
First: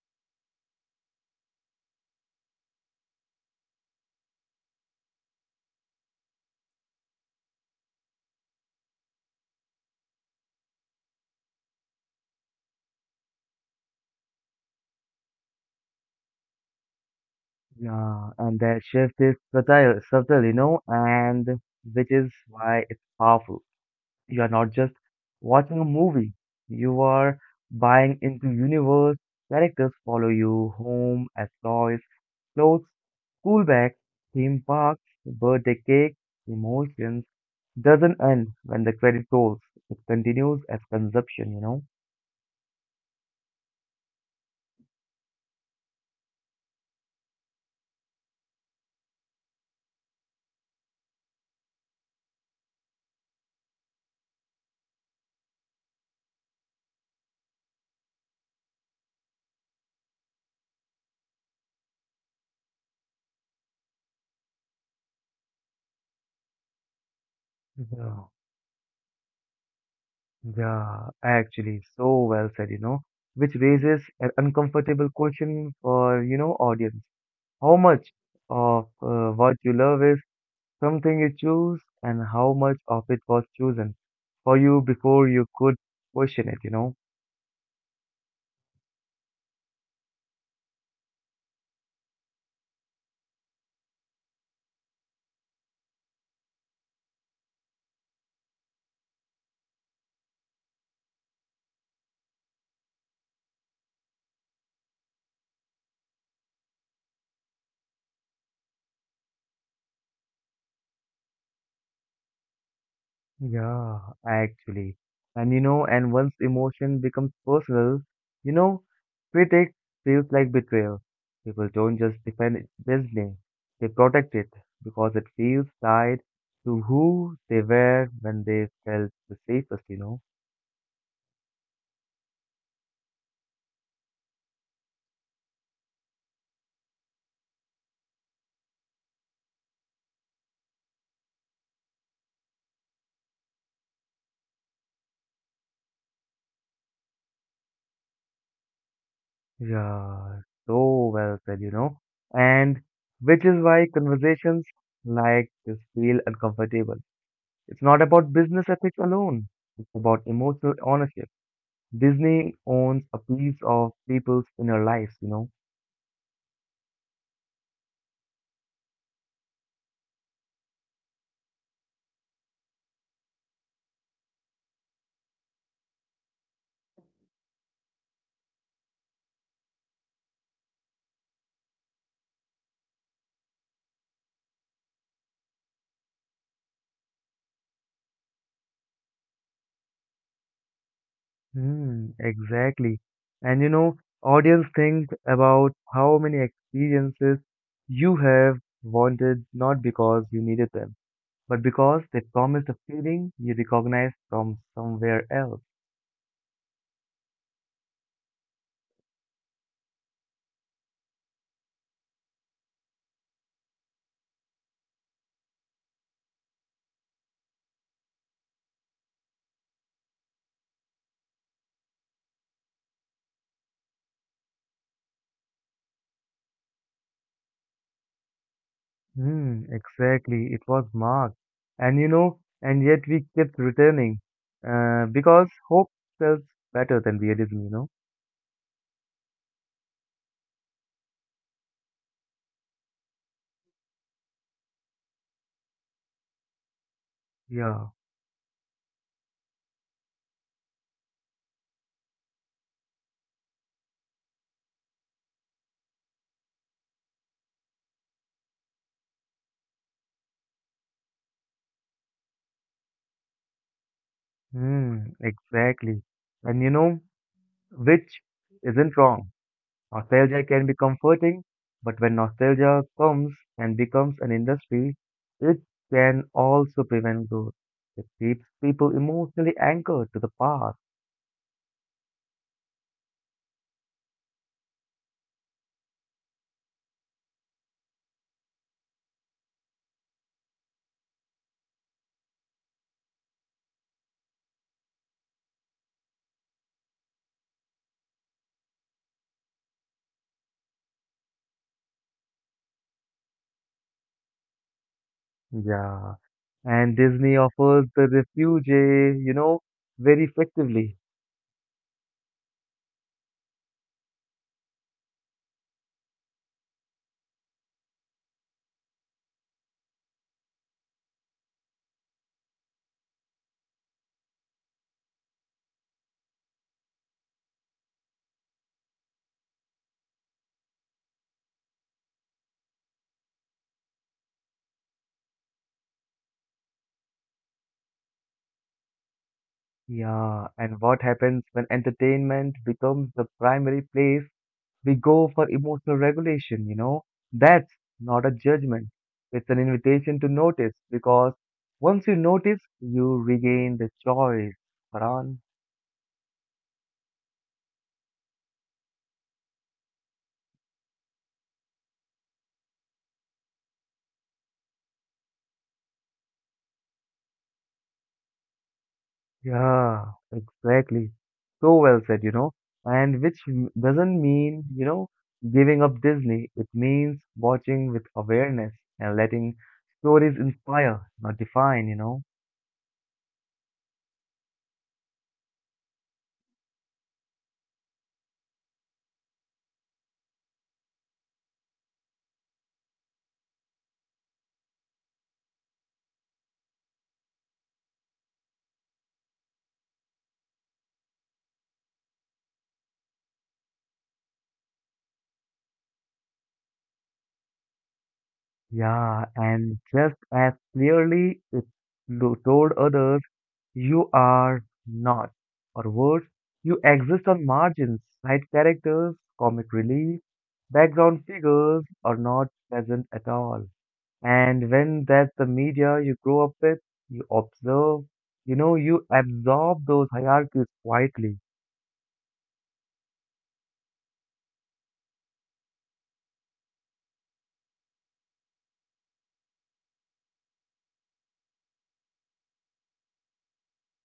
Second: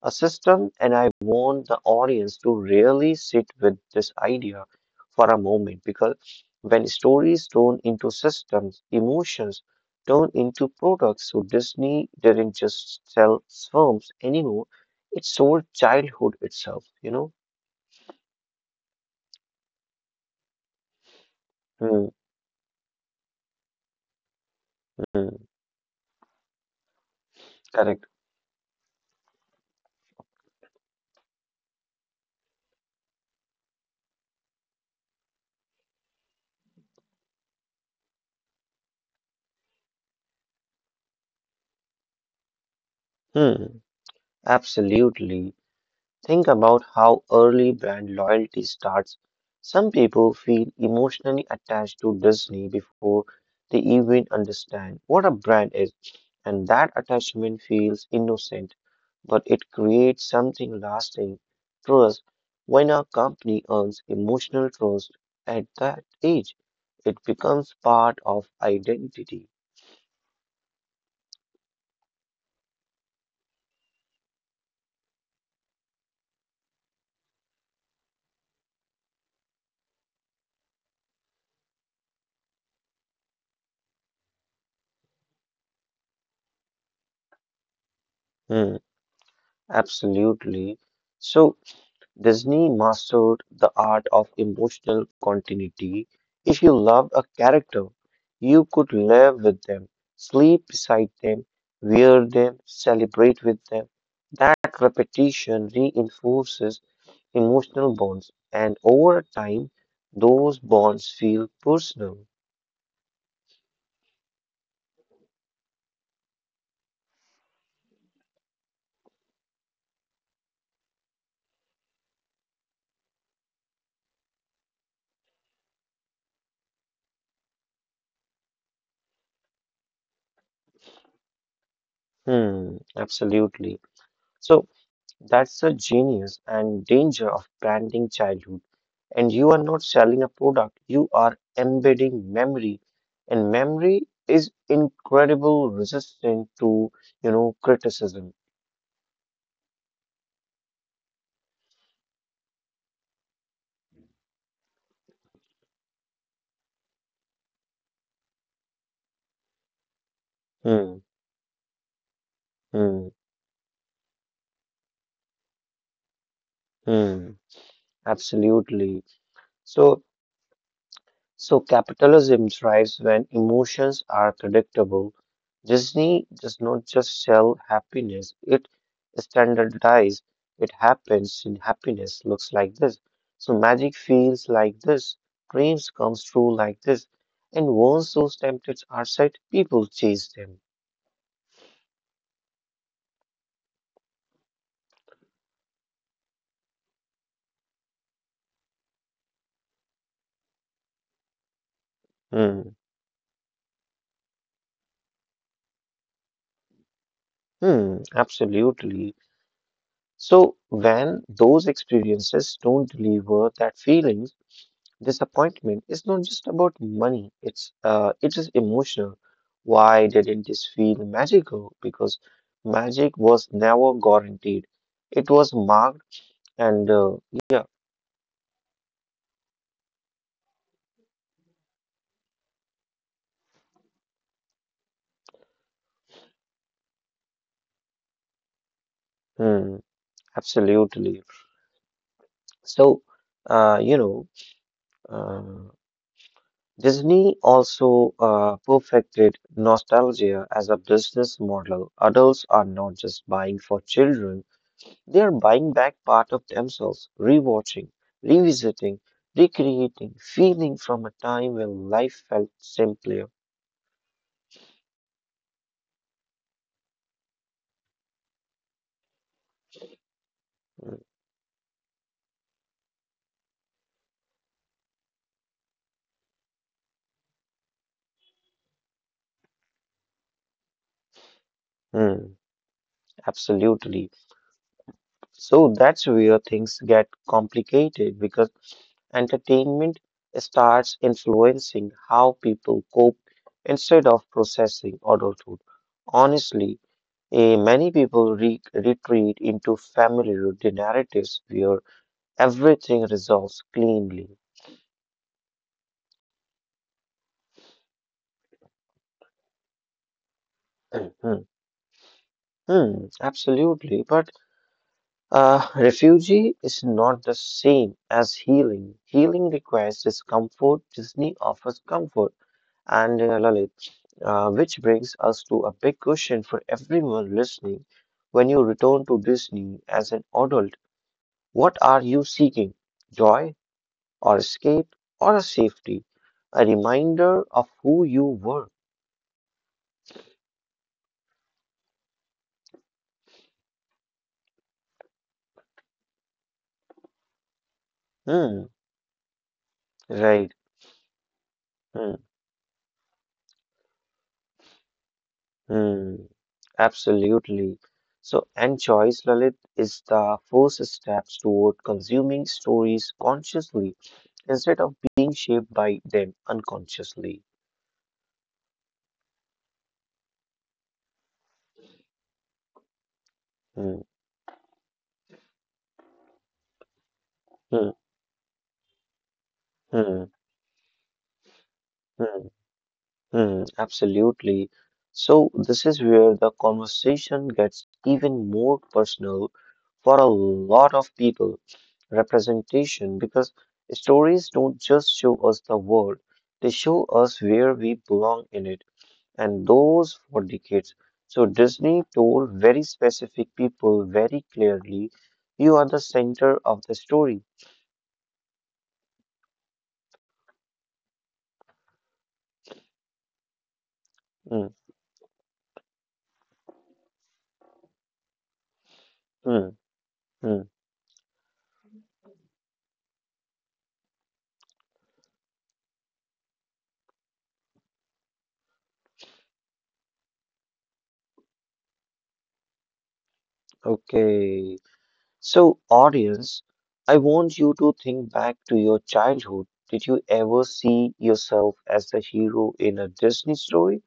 a system, and I want the audience to really sit with this idea for a moment because when stories turn into systems, emotions turn into products. So Disney didn't just sell films anymore, it sold childhood itself, you know? Yeah, and that shift is subtle, subtle, you know, and Hmm, which is why it's powerful. You are not just hmm, watching a movie, you are correct. buying into universe. Characters follow you home as toys, clothes, school bags, theme parks, birthday cake, emotions. Doesn't end when the credit rolls. It continues as consumption, you know. Hmm, absolutely. Think about how early brand loyalty starts. Some people feel emotionally attached to Disney before they even understand what a brand is, and that attachment feels innocent, but it creates something lasting trust. When a company earns emotional trust at that age, it becomes part Yeah. of identity. Yeah, actually, so well said, you know, which raises an uncomfortable question for, you know, audience. How much of uh, what you love is something you choose, and how much of it was chosen for you before you could question it, you know? Hmm, absolutely. So, Disney mastered the art of emotional continuity. If you loved a character, you could live with them, sleep beside them, wear them, celebrate with them. That repetition reinforces emotional bonds, and over time, those bonds feel personal. Yeah, actually. And you know, and once emotion becomes personal, you know, critic feels like betrayal. People don't just defend its business, they protect it because it feels tied to who they were when they felt the safest, you know. Hmm, absolutely. So, that's the genius and danger of branding childhood. And you are not selling a product, you are embedding memory. And memory is incredible resistant to, you know, criticism. Yeah, so well said, you know. And which is why conversations like this feel uncomfortable. It's not about business ethics alone, it's about emotional Hmm, ownership. Disney hmm, owns a piece of people's inner lives, you know. hmm. Absolutely. So So capitalism thrives when emotions are predictable. Disney does not just sell happiness, it standardizes. It happens in happiness looks like this. So magic feels like this. Dreams comes true like this. And once those temptations are set, people chase them. Hmm, exactly. And you know, audience, think about how many experiences you have wanted not because you needed them, but because they Hmm. promised a feeling you recognize from somewhere else. Hmm. Absolutely. So when those experiences don't deliver that feeling, disappointment is not just about money, it's uh, it is emotional. Why didn't this feel magical? Because magic was never guaranteed. It was marked and uh, yeah, Hmm, exactly. It was marked, And you know, and yet we kept returning, uh, because hope sells better than realism, you know? hmm, absolutely. So, uh, you know, uh, Disney Yeah. also uh, perfected nostalgia as a business model. Adults are not just buying for children. They are buying back part of themselves, rewatching, revisiting, recreating, feeling from a time when life felt simpler. Hmm, exactly. And you know, which isn't wrong. Nostalgia can be comforting, but when nostalgia comes and becomes an industry, it can also prevent growth. It keeps people emotionally anchored to the past. Mm, absolutely. So that's where things get complicated because entertainment starts influencing how people cope instead of processing adulthood. Honestly, eh, many people re- retreat into familiar narratives where everything resolves cleanly. Yeah. And Disney offers the refuge, eh, you know, very effectively. Hmm, absolutely. But uh, refugee is not the same as healing. Healing requires discomfort. Disney offers comfort. And uh, Lalit, uh, which brings us to a big question for everyone listening. When you return to Disney as an adult, what are you seeking? Joy or escape or a safety? A reminder of who you were. Yeah. And what happens when entertainment becomes the primary place? We go for emotional regulation, you know. That's not a Hmm, judgment. It's an invitation to right. notice because once you Hmm. notice, you regain the choice. Farhan? Hmm, absolutely. So, and choice, Lalit, is the first step toward consuming stories consciously instead of being shaped by them unconsciously. Yeah, exactly. So well said, you know. And which m- Hmm, doesn't mean, you know, giving up Disney. It means watching hmm, with awareness and letting hmm, stories inspire, not define, you know. hmm, hmm, absolutely. So, this is where the conversation gets even more personal for a lot of people. Representation, because stories don't just show us the world, they show us where we belong in it. And those for decades. So Disney told very specific people very clearly, you are the center of the story. Yeah, and just as clearly it lo- told others, you are Mm, not. Or worse, you exist on margins. Side characters, comic mm, relief, mm. background figures are not present at all. And when that's the media you grow up with, you observe, you know, you absorb those hierarchies quietly. Okay. So audience, I want you to think back to your childhood. Did you ever see yourself as the hero in a Disney story?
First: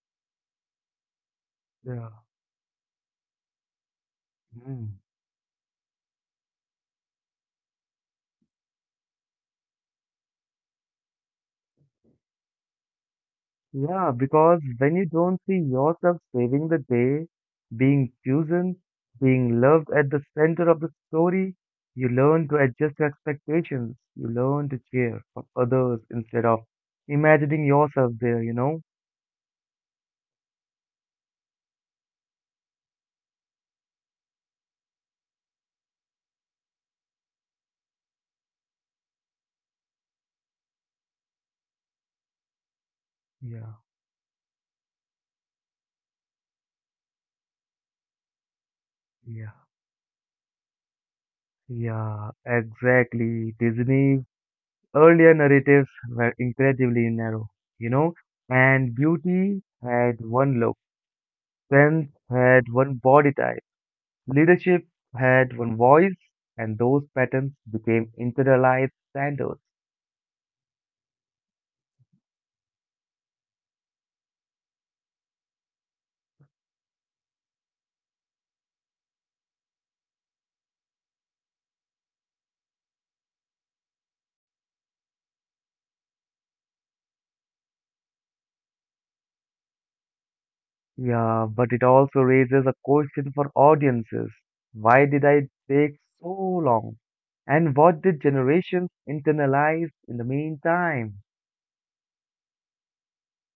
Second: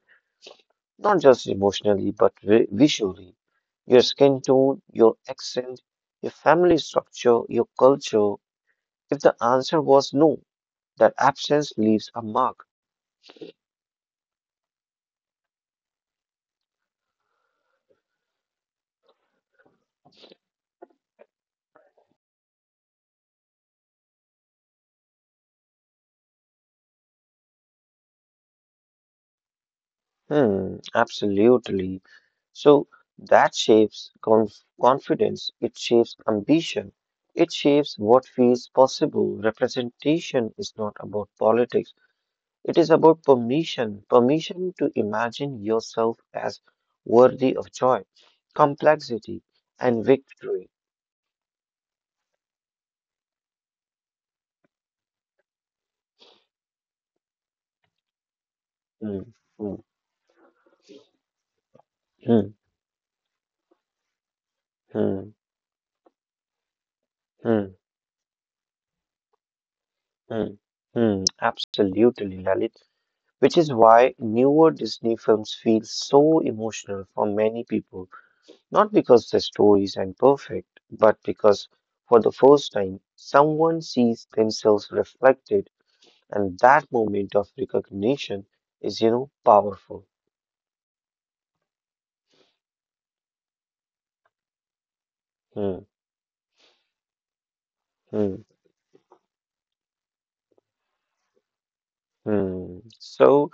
Not just Yeah. emotionally, but vi- visually. Your skin tone, your accent, your family structure, your culture. If the answer was no, that absence leaves a mark. Yeah, because when you don't see yourself saving the day, being chosen, being loved at the center of the story, you learn to adjust your expectations. You learn to cheer for others instead of imagining yourself there, you know? Hmm, absolutely. So that shapes conf confidence, it shapes ambition, it shapes what feels possible. Representation is not about politics, it is about Yeah, permission, permission to imagine yourself as worthy of joy, complexity, yeah, and victory. yeah, exactly. Disney's earlier narratives were incredibly narrow, you know, and Hmm, beauty hmm, had one look, strength hmm, had one body type, leadership hmm, had one voice, and those patterns hmm, became internalized standards. hmm, hmm, absolutely, Lalit. Which is why newer Disney films feel so emotional for many people, not because the stories are perfect, but because for the first time someone sees themselves reflected, and that moment of recognition is, you know, powerful. Yeah, but it also raises a question for audiences. Why did I Hmm, take so long? And what did hmm, generations internalize in the meantime? hmm. So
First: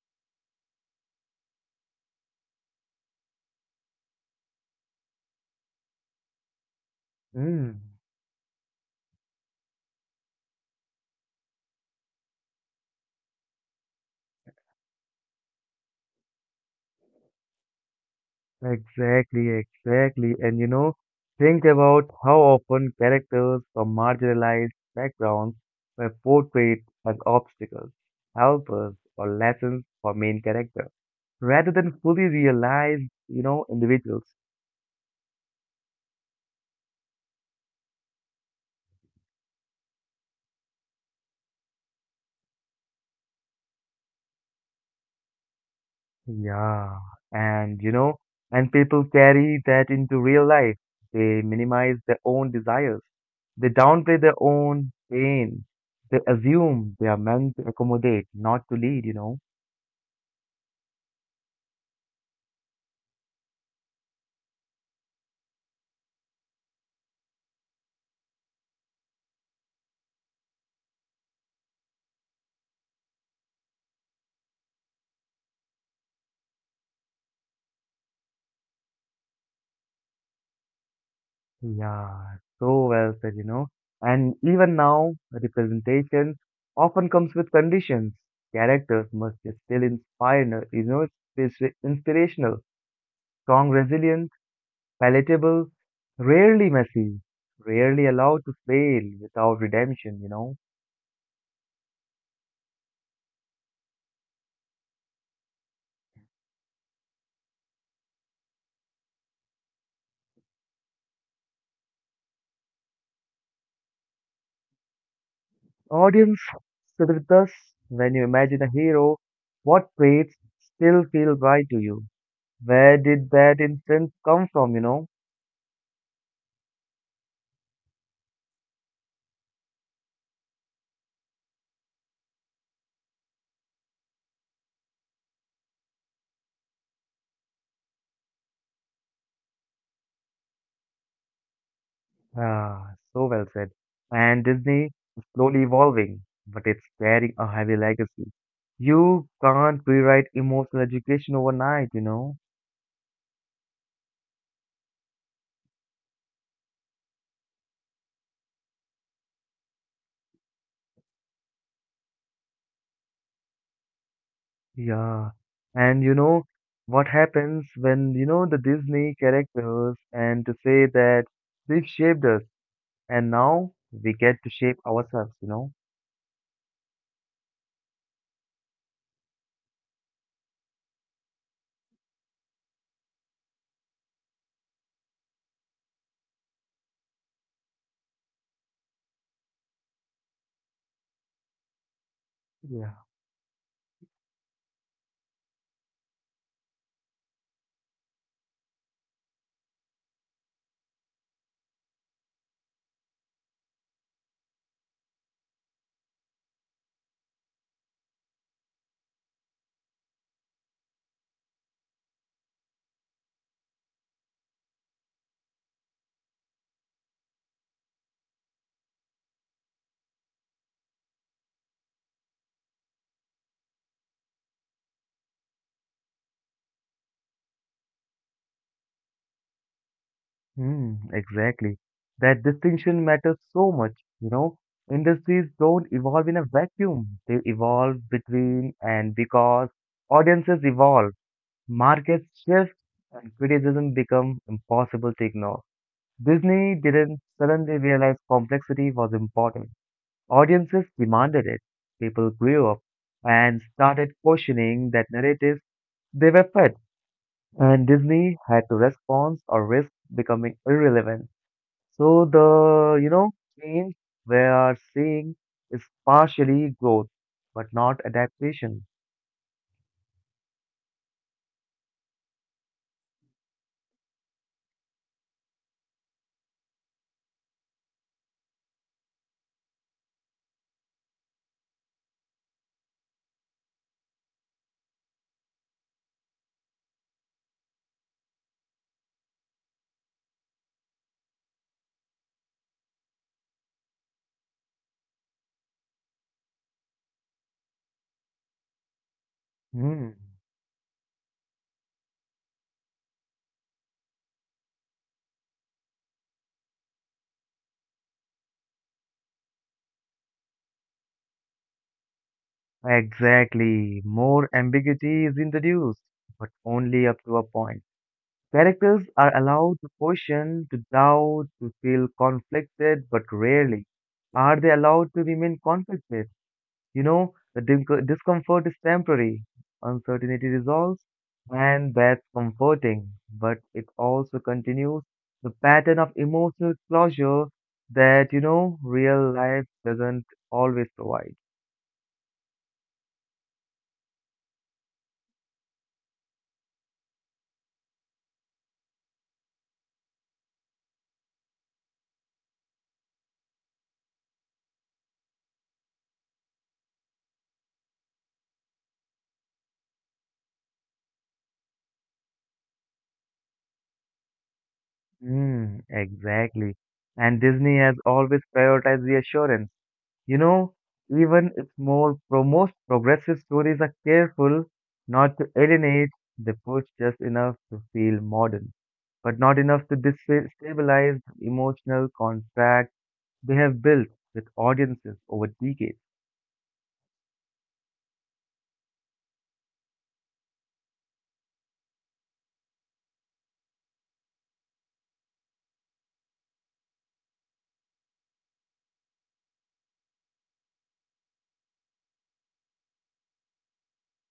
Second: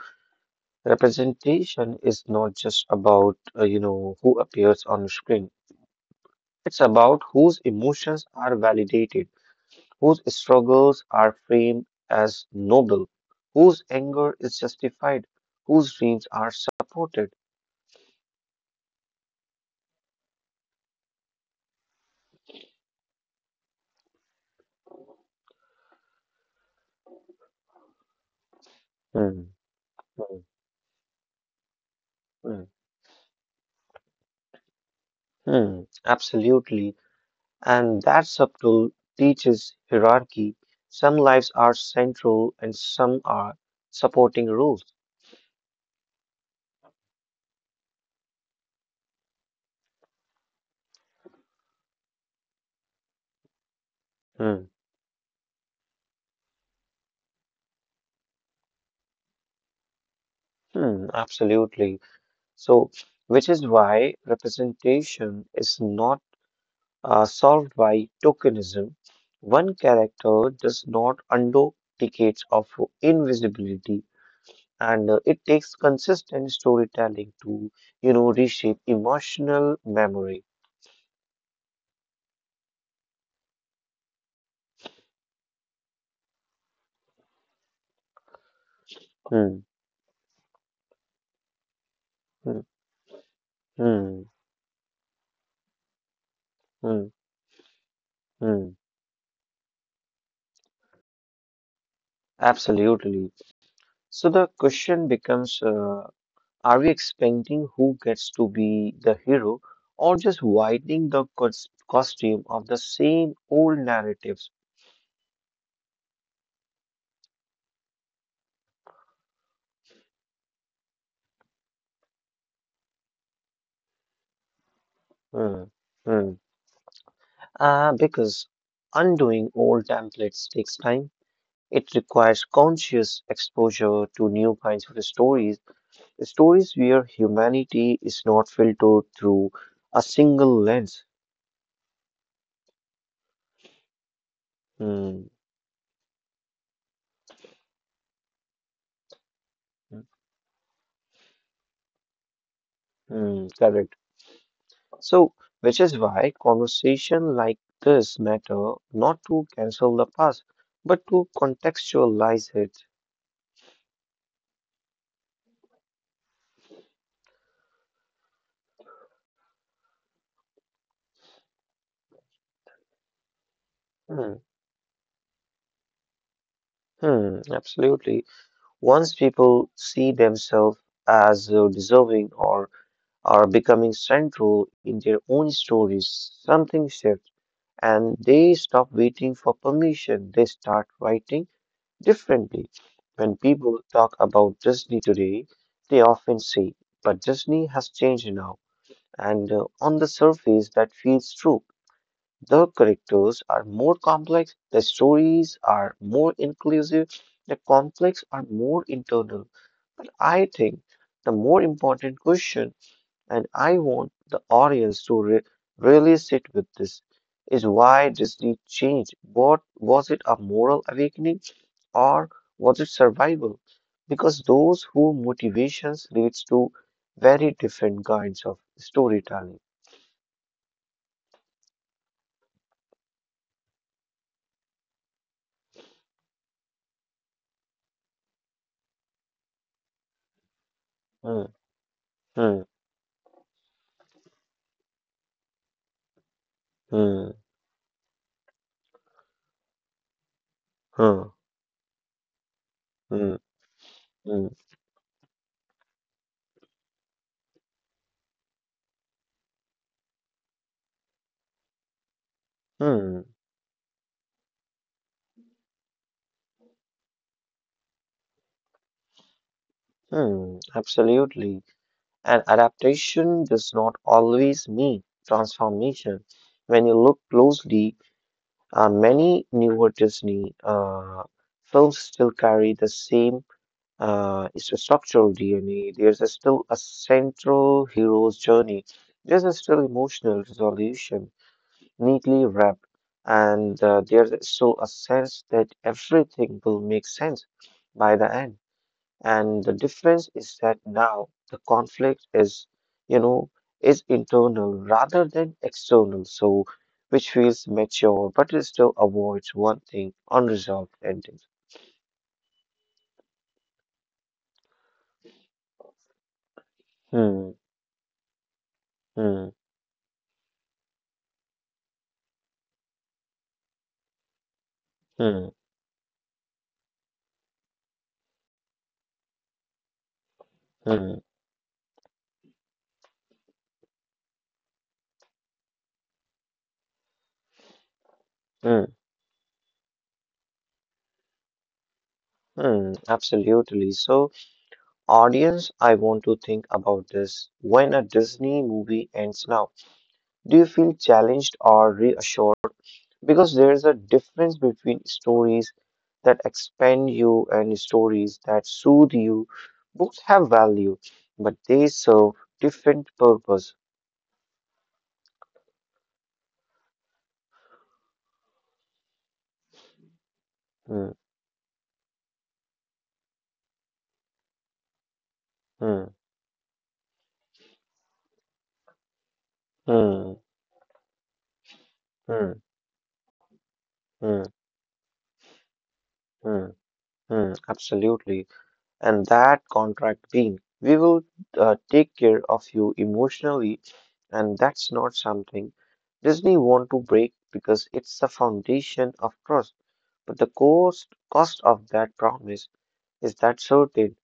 representation is not just about, uh, you know, who appears on screen. It's about whose Mm, emotions are validated whose struggles are framed as noble, whose anger is justified, whose dreams are supported. exactly, exactly. And you know, think about how often characters from marginalized backgrounds were portrayed as obstacles, helpers, or Hmm, lessons for main hmm, characters, rather than fully hmm, realized, you know, individuals. hmm, Absolutely. And that subtle teaches hierarchy. Some lives are central and some are supporting rules. Yeah, and you know, and people carry that into real life. They minimize their own desires. They downplay their Hmm, own pain. They assume they are meant to accommodate, not to lead, you know. hmm, Absolutely. So, which is why representation is not uh, solved by tokenism. One character does not undo decades of invisibility, and uh, it takes consistent storytelling to, you know, reshape emotional memory. Yeah, so well said, you know. And even now, representation often comes with conditions. Characters must be Hmm, still inspire, you know, it's inspirational, hmm, strong hmm, resilience palatable, rarely hmm, messy, rarely allowed to hmm. fail without redemption, you know. Absolutely. So the question becomes: uh, are we expecting who gets to be the hero, or just widening the cos- costume of the same old narratives? Audience, sit with us when you imagine a hero, what traits still feel right to you? Where did that instinct come from, you know? Hmm, hmm. Uh, because undoing old templates takes time. It requires conscious exposure to new kinds of stories, stories where humanity is not filtered through a single lens. Ah, so well said. And Disney is Hmm. slowly evolving, but it's carrying a heavy legacy. You can't rewrite emotional education overnight, you know. Hmm, correct. So, which is why conversation like this matter not to cancel the past, but to contextualize it. Yeah, and you know what happens when you know the Disney characters and to say that they've shaped us and now we get Hmm, to shape ourselves, you know? hmm, absolutely. Once people see themselves as uh, deserving or are becoming central in their own stories. Something shifts, and they stop waiting for permission. They start writing differently. Yeah. When people talk about Disney today, they often say, but Disney has changed now. And uh, on the surface, that feels true. The characters are more complex, the stories are more inclusive, the conflicts are more internal. But I think the more important question and I want the audience to re- really sit with this. Is why Disney changed? What was it a moral awakening or was it survival? Because those who motivations leads to very different kinds of storytelling. Hmm, exactly. That distinction matters so much, you know? Industries don't evolve in a vacuum. They evolve between and because audiences evolve, Hmm, markets hmm, shift, and criticism become impossible to ignore. Disney didn't hmm, suddenly realize complexity was important. Audiences hmm, demanded it. People grew up hmm, and started hmm, questioning that narratives they were fed, and Disney had to respond or risk becoming irrelevant. So the you know hmm, change we are seeing is partially growth, but not adaptation. hmm, Absolutely. And adaptation does not always mean transformation. When you look closely Uh, many newer Disney uh, films still carry the same uh, it's a structural D N A. There's a still a central hero's journey. There's a still emotional resolution, neatly wrapped, and uh, there's still a sense that everything will make sense by the end. And the Hmm. difference is that now the conflict is, you know, is internal rather than external, so which feels mature, but it still avoids one thing, unresolved endings. Exactly. More ambiguity is introduced, but only up to a Hmm, point. Characters are hmm, allowed to question, to doubt, to feel conflicted, but rarely are they allowed to remain hmm, conflicted. You know, the din- discomfort is temporary, uncertainty resolves, hmm, and that's comforting, but it also continues the pattern of emotional closure that, you know, hmm, real life doesn't always provide. hmm, absolutely. So, audience, I want to think about this. When a Disney movie ends now, do you feel challenged or reassured? Because there's a difference between stories that expand you and stories that soothe you. Books have value, but they serve different purpose. Mm, exactly. And Disney has always prioritized reassurance. You know, Hmm, even its more pro most progressive stories are careful not to alienate. hmm, They push just enough to feel modern, but not enough to hmm, destabilize the emotional hmm, contract they have built with hmm, audiences over decades. hmm, hmm, absolutely. And that contract being, we will uh, take care of you emotionally, and that's not something Disney want to break because it's the foundation of trust. But the cost cost of that promise is that certain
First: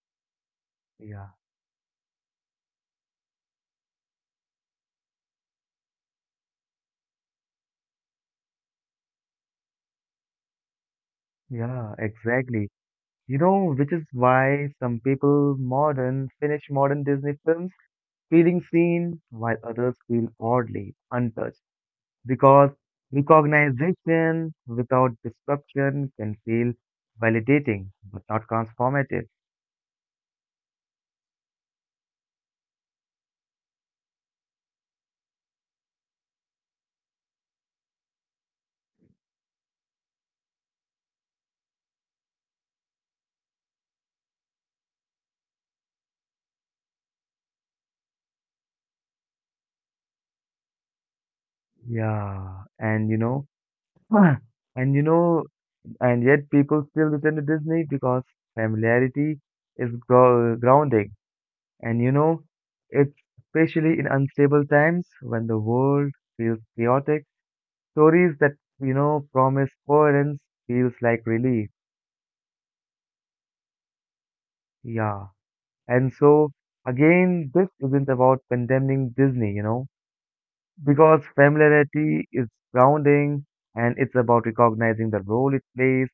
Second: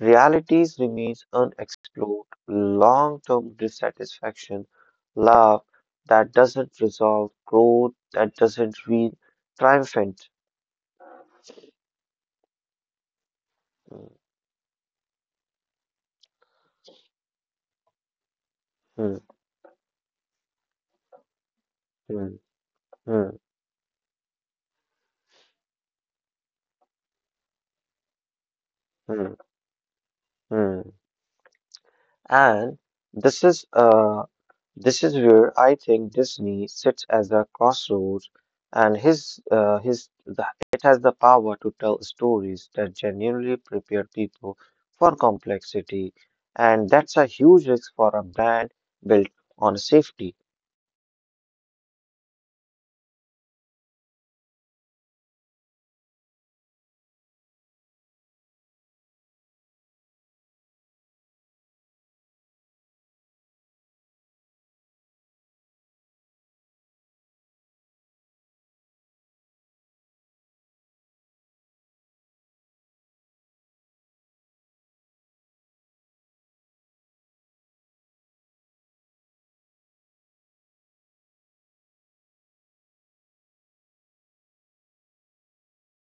realities remains Yeah, unexplored, long-term dissatisfaction, love that doesn't resolve, growth that doesn't feel triumphant. yeah, exactly. You know, which is Hmm, why some people modern finish modern Disney films feeling hmm, seen while others feel oddly untouched hmm, because hmm, recognition without disruption can feel validating but not transformative. hmm, hmm. And this is uh, this is where I think Disney sits as a crossroads, and his uh, his the, it has the power to tell stories that genuinely prepare people for complexity, and that's a huge risk for a brand built on safety. Yeah, and you know, and you know, and yet people still return to Disney because familiarity is gro- grounding. And you know, it's especially in unstable times when the world feels chaotic, stories that you know promise coherence feels like relief. Yeah. And so, again, this isn't about condemning Disney, you know, because familiarity is grounding and it's about recognizing the role it plays.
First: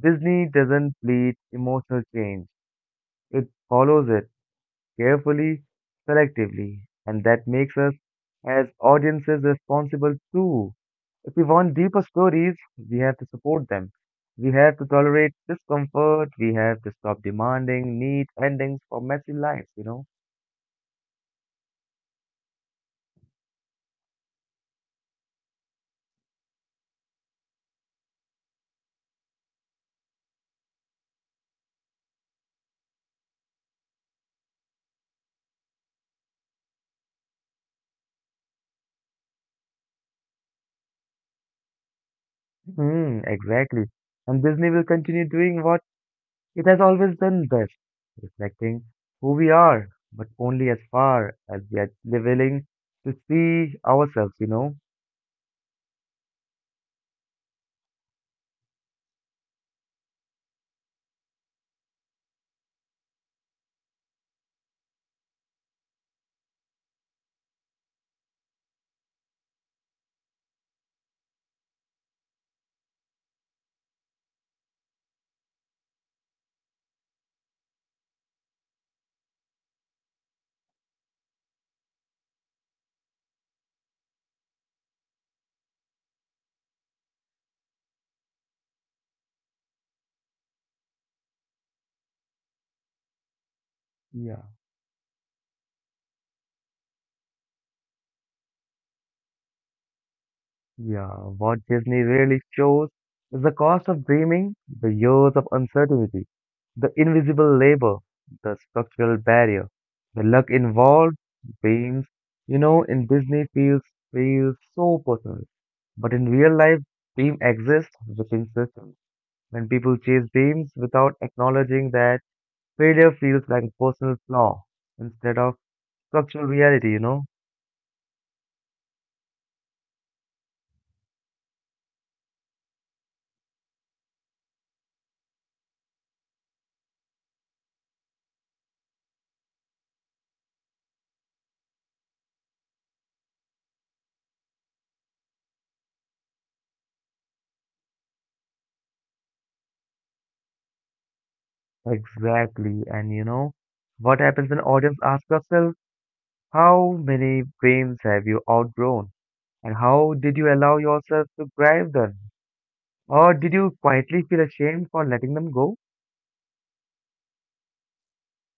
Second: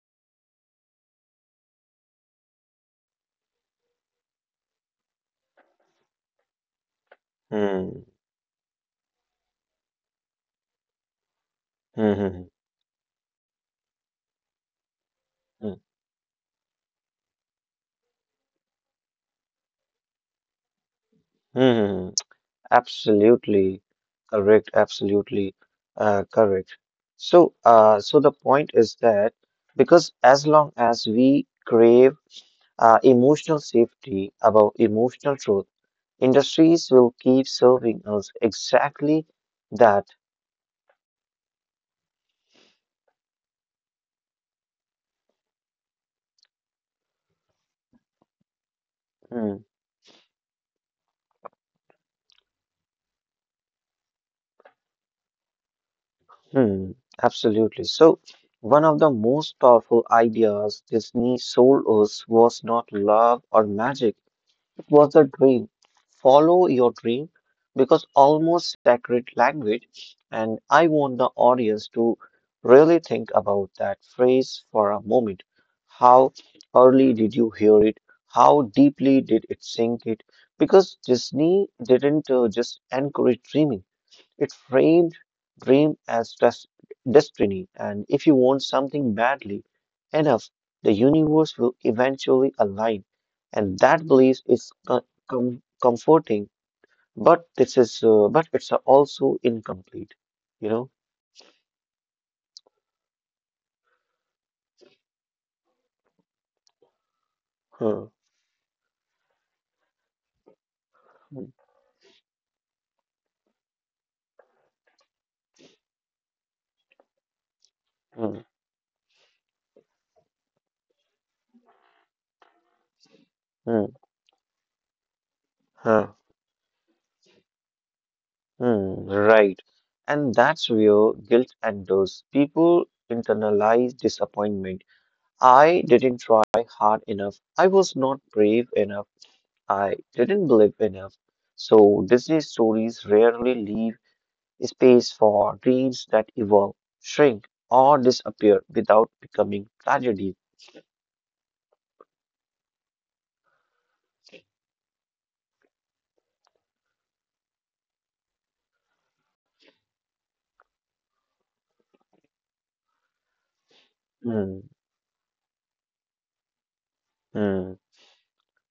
Disney doesn't bleed emotional change, it follows it carefully, selectively, and that makes us Hmm. as audiences responsible too. If we want deeper Hmm. Hmm. stories, we have to support them. We have to tolerate Hmm. discomfort. We have to stop demanding neat endings for messy lives, you know. Hmm. Hmm. Absolutely correct, absolutely uh, correct. So, uh, so the point is that because as long as we crave uh, emotional safety above emotional truth, industries will keep serving us exactly that. Mm, exactly. And Disney will continue doing what it has always done best, reflecting who Hmm. we are, but only as far as we are willing to see ourselves, you know? Hmm. Absolutely. So, one of the most powerful ideas Disney sold us was not love or magic. It was a dream. Follow your dream because almost sacred language. And I want the audience to really think about that phrase for a moment. How early did you hear it? How deeply did it sink it? Because Disney didn't uh, just encourage dreaming. It framed dream as des- destiny, and if you want something badly enough, the universe will eventually align. And that belief Yeah. is co- com- comforting, but this is uh, but it's also incomplete. You know. Yeah. What Disney really shows is the cost of dreaming, the years of uncertainty, the invisible Hmm. labor, the structural barrier, the luck involved, Hmm. dreams, you know, in Disney feels feels so personal. But in real life, dream exists Hmm. within systems. When people chase dreams without acknowledging that failure feels like a Hmm. personal flaw instead of Huh. structural reality, you know? Hmm. Right. And that's where guilt enters. People internalize disappointment. I didn't try hard enough. I was not brave enough. I didn't believe enough. So Disney stories rarely leave space for dreams that evolve, shrink, or disappear without becoming tragedies. Exactly. And you know, what happens when audience ask yourself, how many dreams have you outgrown? And how did you allow yourself to drive them? Or did you quietly feel Mm, ashamed for letting them go? mm,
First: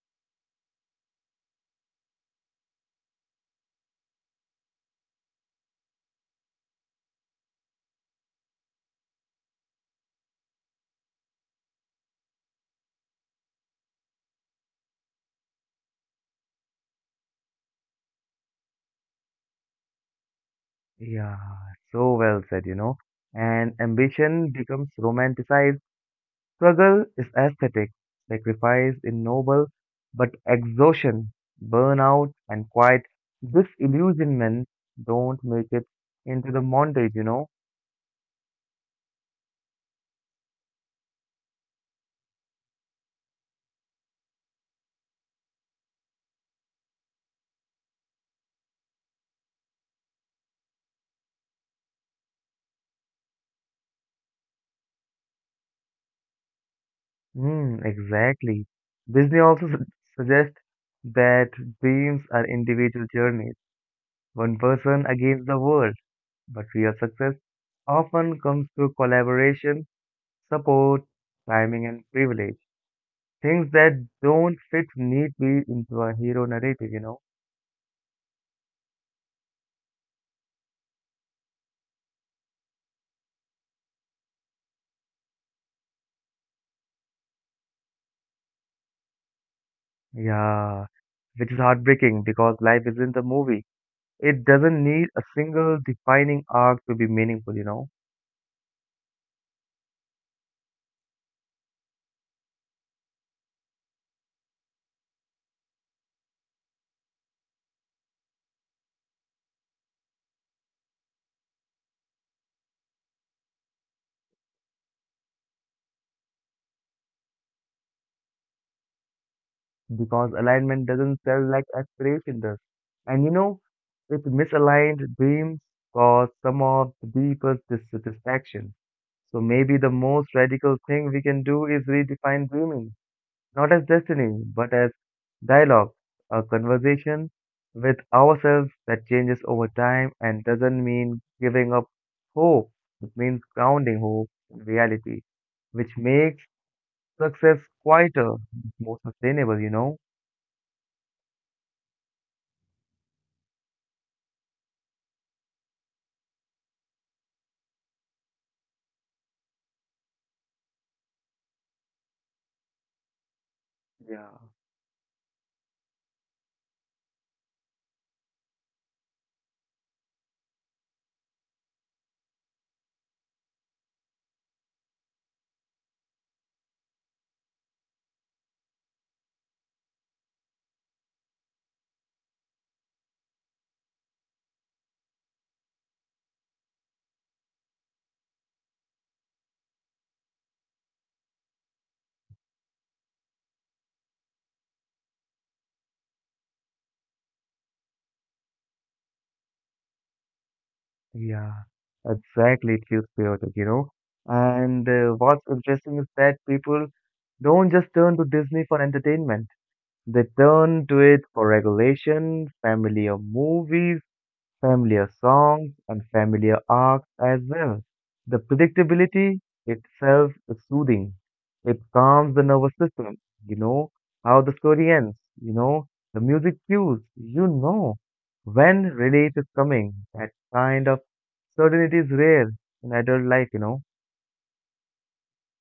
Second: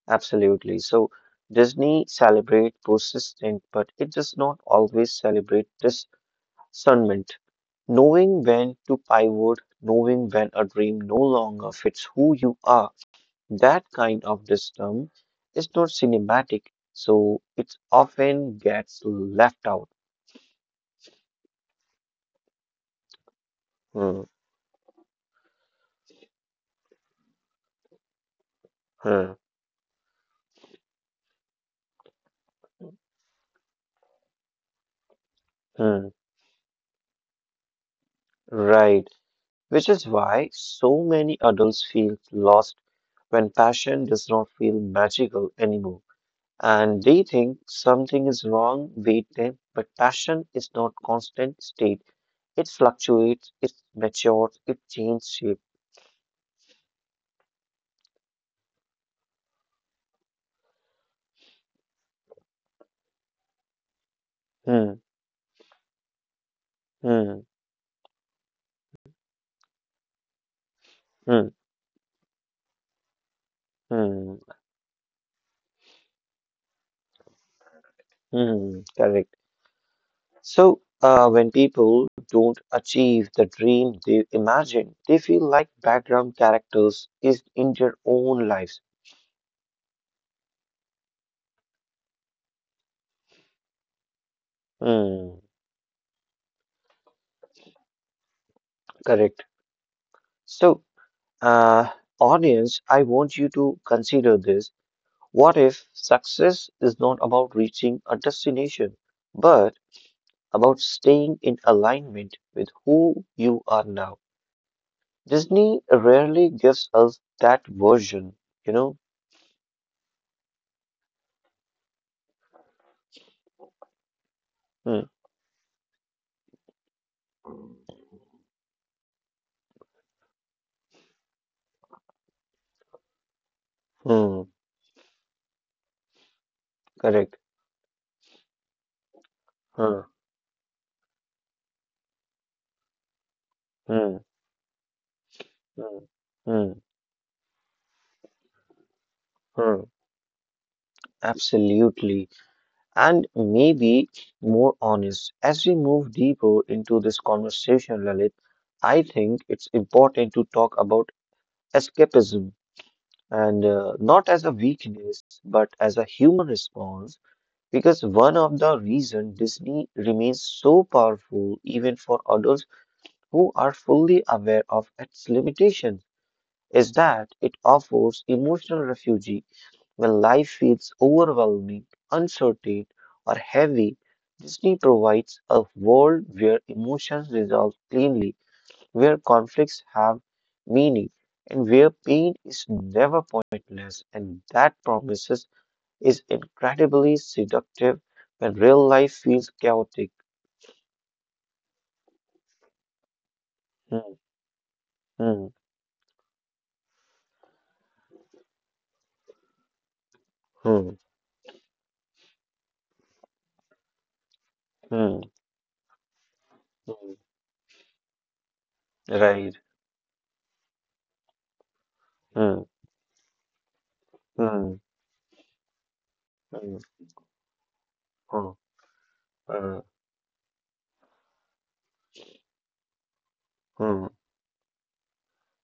absolutely. So Disney celebrate persistence, but it does not always celebrate discernment. Knowing when to pivot, knowing when a dream no longer fits who you are. That kind of system is not cinematic, so it often gets left out. Yeah, so well said, you know. And Hmm, ambition becomes romanticized. Struggle is aesthetic, sacrifice is hmm, noble, but exhaustion, burnout, and quiet disillusionment don't make it hmm. into the montage, you know? Right, which is why so many adults feel lost when passion does not feel magical anymore. And they think something is wrong with them, but passion is not constant state. It fluctuates, it matures, it changes shape. Hmm, exactly. Disney also su- suggests that dreams are individual journeys, one Hmm, person against the world, but real success hmm, often comes through collaboration, support, hmm, timing, and privilege. Things that hmm, don't fit neatly into a hero narrative, you know? hmm. Correct. So, uh, when people don't achieve the dream they imagine, they feel like background characters is in their own lives. Yeah, which is heartbreaking because life isn't a movie. It doesn't need a Hmm, single defining arc to be meaningful, you know, correct. So, uh, audience, I want you to consider this. What if success is not about reaching a destination, but about staying in alignment with who you are now? Disney rarely gives us that version, you know? because alignment doesn't sell like aspiration does. And you know, it Hmm, misaligned dreams cause some of the deepest dissatisfaction. So maybe the most radical thing we can do is redefine dreaming, not as hmm, destiny, but as dialogue, a conversation correct. with ourselves that changes over Hmm. time and doesn't mean giving up hope. It means grounding Hmm. hope in reality, which Mm, makes mm, success quieter, more sustainable, you mm, know? absolutely. And maybe more honest. As we move deeper into this conversation, Lalit, I think it's important to talk about escapism and uh, Yeah. not as a weakness, but as a human response, because one of the reasons Disney remains so powerful, even for adults who are fully aware of its limitations, is that it offers emotional refuge. When life feels overwhelming, uncertain, or heavy, Disney provides a world where emotions resolve cleanly, where conflicts have meaning, and where pain is never pointless. And that promises is incredibly seductive when real life feels chaotic. Yeah, exactly. It feels chaotic, you know? Hmm, And uh, what's hmm, interesting is that people don't just turn to Disney for entertainment. They turn hmm, to it for regulation, family, or movies, familiar hmm, songs and familiar arcs hmm. as well. The predictability Right. itself is soothing. It calms the Hmm, nervous system. You know how the hmm, story ends. You know the music hmm, cues. You know hmm, when relief is hmm, hmm. coming. That kind of certainty is rare in adult life, you know. hmm.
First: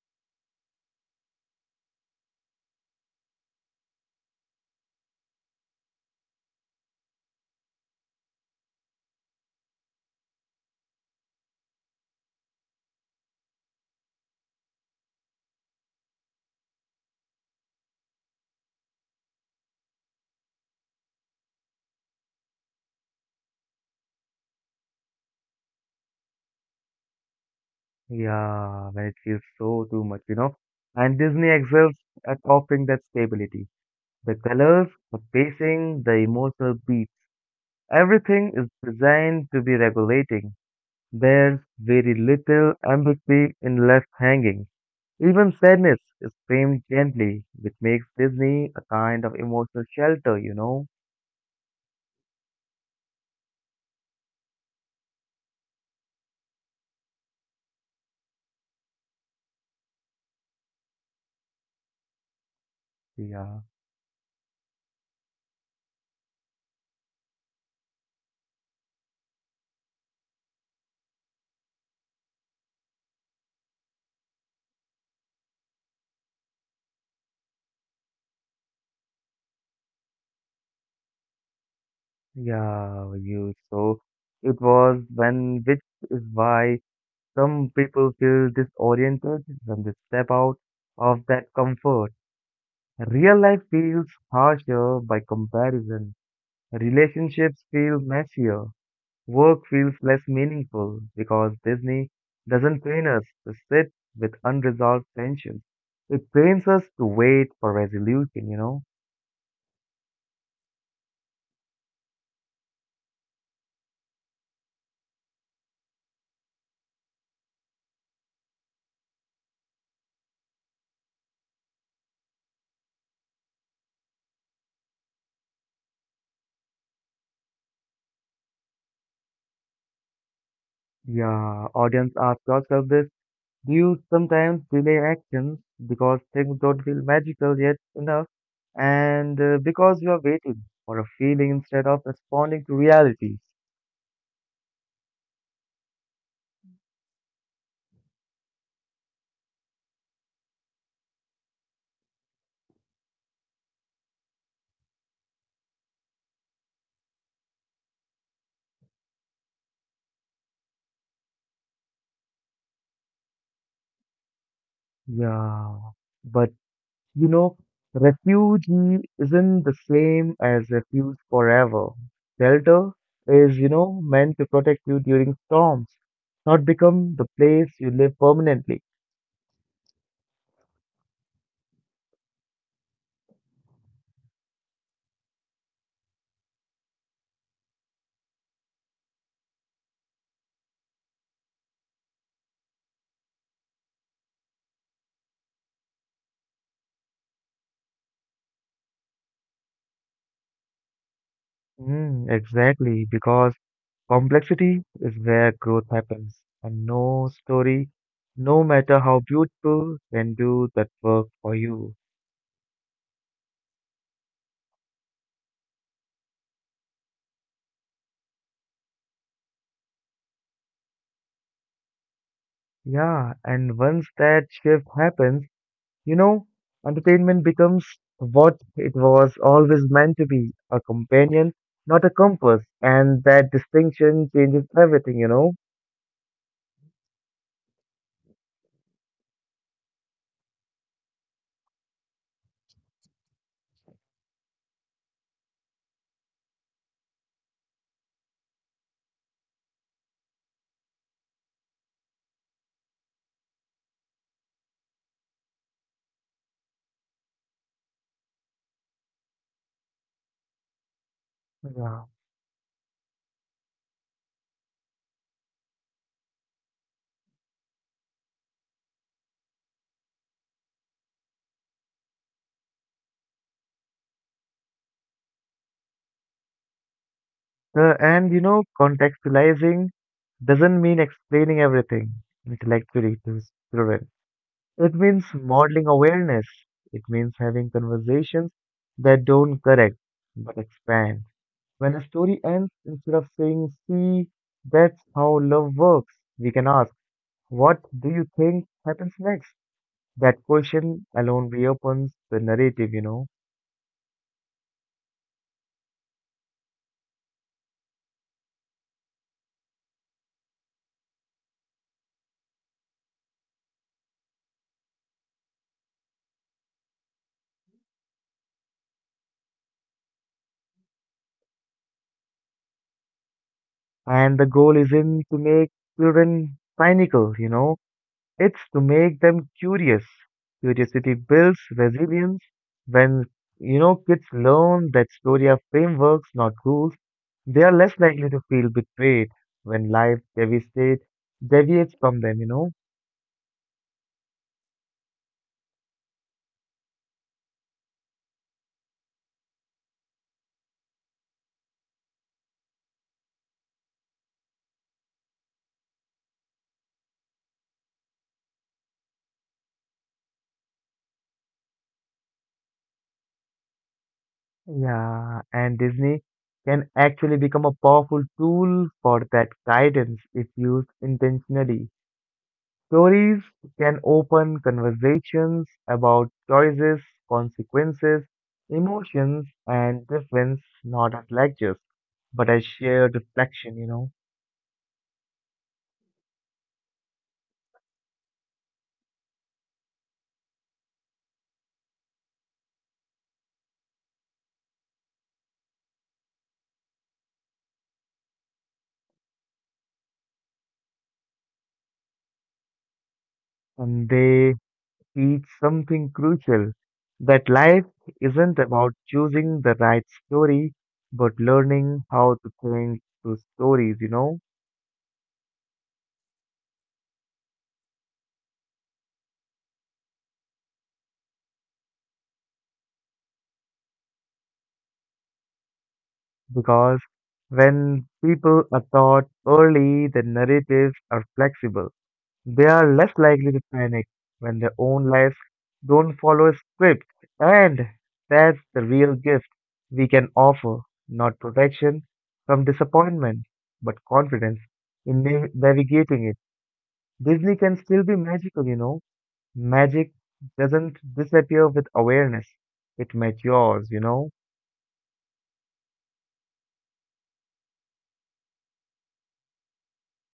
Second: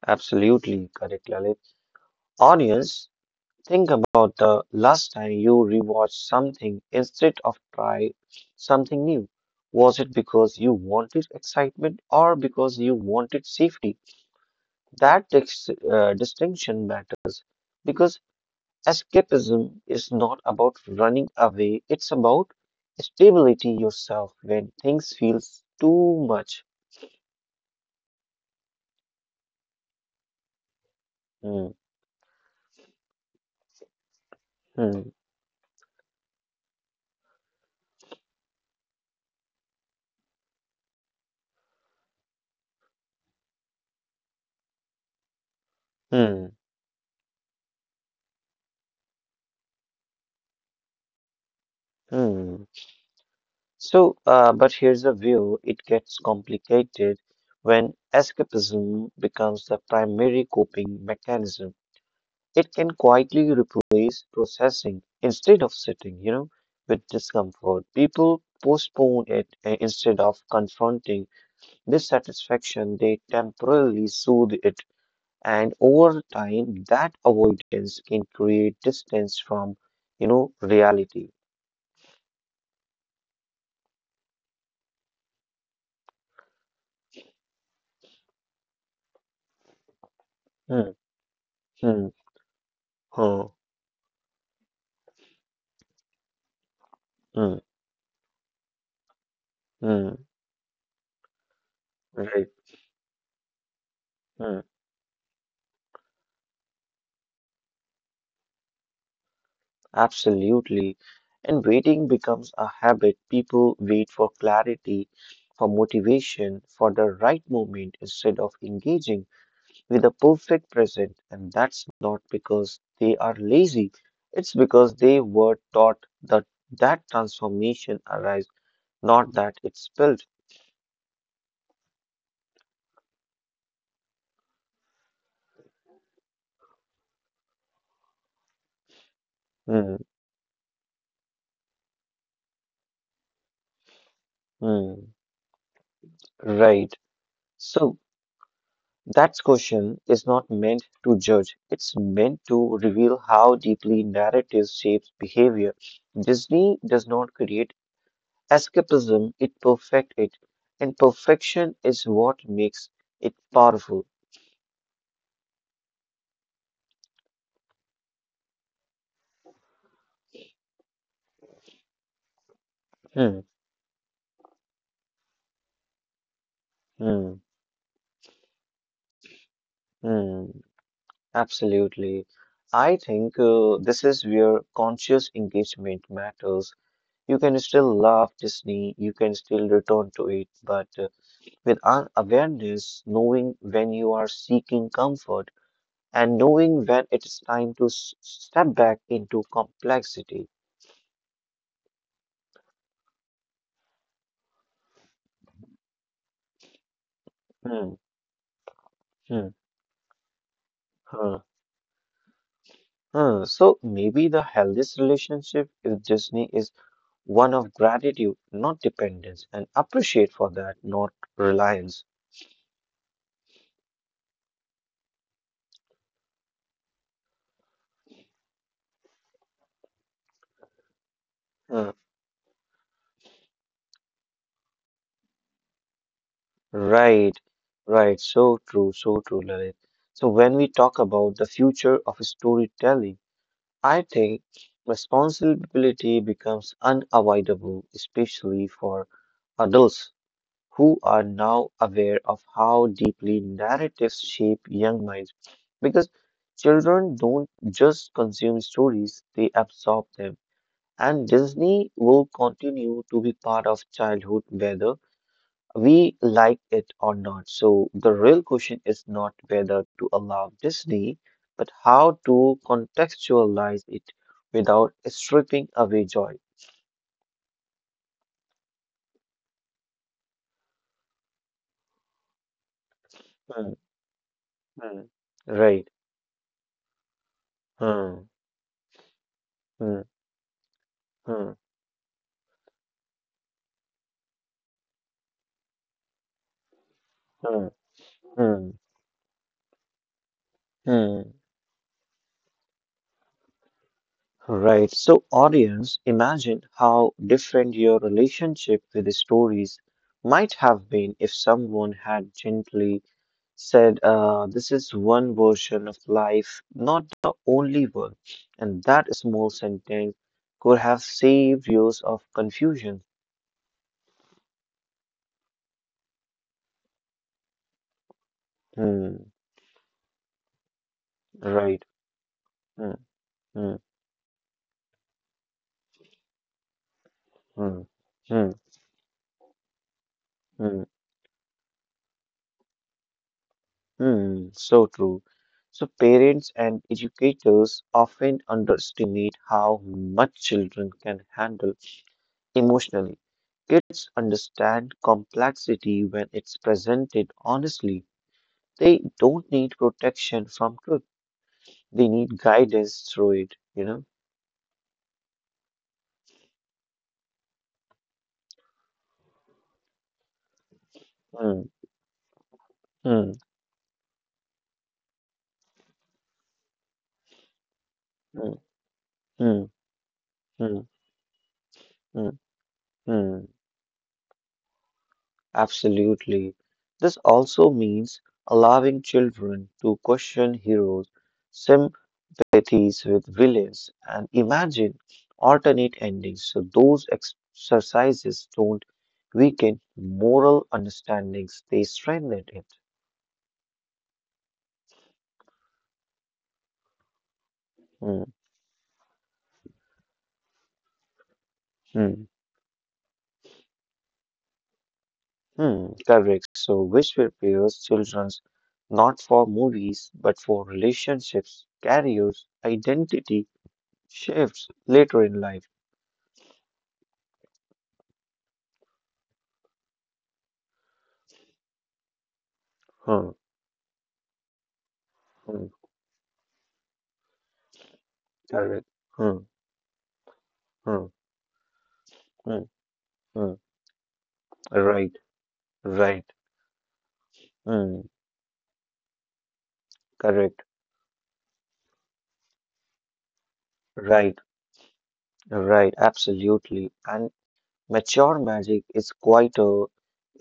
Absolutely correct, Lalit. Audience, think about the last time you rewatched something instead of try something new. Was it because you wanted excitement or because you wanted safety? That dis- uh, distinction matters because escapism is not about running away, it's about stability yourself when things feels too much. Yeah, when it feels so too much, you know. And Disney Hmm, excels at offering that stability. The colors, hmm, the pacing, the emotional beat, everything is designed to be regulating. There's very little ambiguity in left hanging. Even sadness is hmm, framed gently, which makes Disney a kind of emotional shelter, you know? hmm. So, uh, but here's a view it gets complicated when escapism becomes the primary coping mechanism. It can quietly Yeah, replace processing instead of sitting, you know, with discomfort. People postpone it uh, instead of confronting dissatisfaction, they temporarily soothe it. And over time, that avoidance can create distance from, you know, reality. yeah, you. So it was when, which is why some people feel disoriented when they step out Hmm, of that hmm, comfort. Real hmm, life feels harsher by comparison. hmm, Relationships feel messier. Work feels less hmm, meaningful because Disney right. doesn't train us to sit with Hmm, unresolved tensions. It trains us to wait for resolution, you know? absolutely. And waiting becomes a habit. People wait for clarity, for motivation, for the right moment instead of engaging with the perfect present. And that's not because they are lazy, it's because they were taught that that transformation arrives, not that it's built. Yeah, audience, ask yourself this. Do you sometimes delay actions because things don't feel magical yet enough and uh, Hmm, because you are waiting for a feeling instead of responding to reality? hmm, right. So, that question is not meant to judge, it's meant to reveal how deeply narrative shapes behavior. Disney does not create escapism, it perfects it, and perfection is what makes it powerful. Yeah, but You know, refugee isn't the same as refuge forever. Shelter Hmm, is, you know, meant to protect you during storms, not become the hmm, place you live permanently. hmm, absolutely. I think uh, this is where conscious engagement matters. You can still love Disney, you can still return to it, but uh, with an awareness, knowing when you are seeking comfort and knowing when it's time to s- step back into complexity. Mm, exactly, because complexity is where growth happens, and no story, Hmm, no matter how hmm, beautiful, can do that work hmm, for you. hmm. So maybe the healthiest relationship with Disney is one of gratitude, not dependence, and appreciate for that, not reliance. Yeah, and once that shift happens, You know, entertainment becomes what it was always meant to be a companion, Hmm. not a compass. And that distinction changes everything, you know? Right, right. So true, so true, Lalit. So when we talk about the future of storytelling, I think responsibility becomes unavoidable, especially for adults who are now aware of how deeply narratives shape young minds. Because children don't just consume stories, they absorb them. And Disney Yeah. will continue to be part of childhood, whether we like it or not. So the real question is not whether to allow Disney, but how to contextualize it without stripping away joy. Uh, and, you know, contextualizing doesn't mean explaining everything intellectually to Hmm, children. It hmm, means right. modeling awareness. It means having Hmm, conversations that don't correct hmm, but expand. hmm, When a story ends, instead of saying, see, that's how love works, we can ask. hmm, What do you think hmm, happens next? That question hmm. alone reopens the narrative, you know. Right. So, audience, imagine how different your relationship with the stories might have been if someone had gently said uh, this is one version of life, not the only one, and that small sentence could have saved years of confusion. And the goal isn't to make children cynical, you know. It's to make Hmm, them curious. Curiosity builds right. resilience. Hmm, When, hmm, you know, kids learn that story are frameworks, not rules, they are hmm, less likely to hmm, feel betrayed when life hmm, deviates, deviates from them, you know. hmm. So true. So parents and educators often underestimate how much children can handle emotionally. Kids understand complexity when it's presented honestly. They don't need protection from truth. They need guidance through it, you know? Yeah, and Disney can actually become a powerful tool for that guidance if used Mm, intentionally. mm, Stories can open conversations about choices, consequences, mm, emotions, mm, and difference, mm, not as lectures, mm, but as shared mm. reflection, you know. Absolutely. This also means allowing children to question heroes, sympathies with villains, and imagine alternate endings. So those exercises don't weaken moral understandings, they strengthen it. And they teach something crucial that life Mm, isn't about choosing the right story, but learning mm. how to think through stories, you know. Hmm, correct. So, which prepares children not for movies but for relationships, careers, identity shifts later in life. Because when people are taught early that narratives are flexible, they are less Hmm, likely to panic when their own lives hmm, don't follow a script. And that's correct. the real Hmm, gift we can offer, hmm, not protection hmm, from disappointment, hmm. but confidence Right, in na- right. navigating it. Disney can Hmm, still be magical, you know. Magic correct. doesn't disappear with awareness, it matures, you Right, know. right. Absolutely. And mature magic is quite a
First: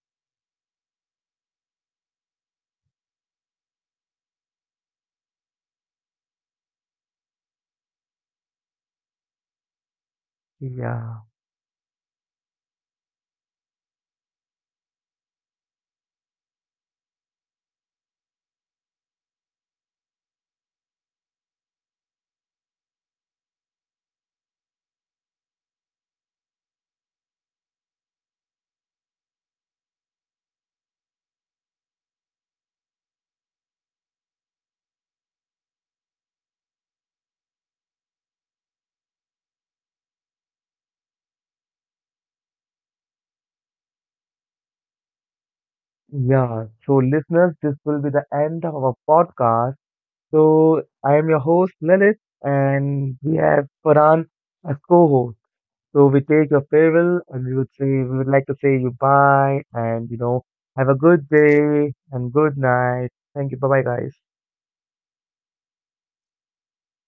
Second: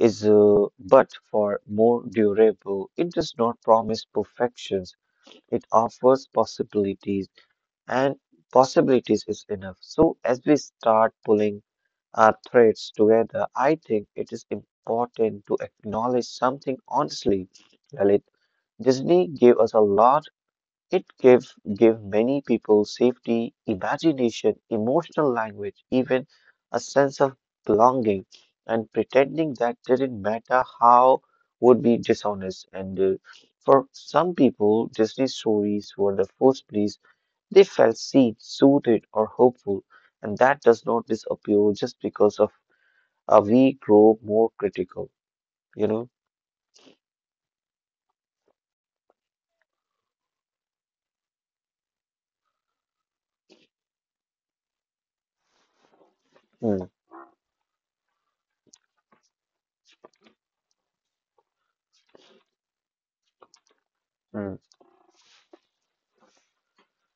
is uh, but for more durable. It does not promise perfections. It offers possibilities. And possibilities is enough. So, as we start Yeah. pulling our threads together, I think it is important to acknowledge something honestly, Lalit. Disney gave us a lot. It gave gave many people safety, imagination, emotional language, even a sense of belonging. And pretending that didn't matter how would be dishonest. And uh, for some people, Disney stories were the first place they felt seen, suited, or hopeful, and that does not disappear just because of uh, we grow more critical. You know. Yeah, so listeners, this will be the end of our podcast. So I am your host Lalit, and we have Farhan as co-host. So we take your Mm, farewell, and we would say we would like to say you bye, and you know have a good day and good night. Thank you. Bye bye, guys. mm.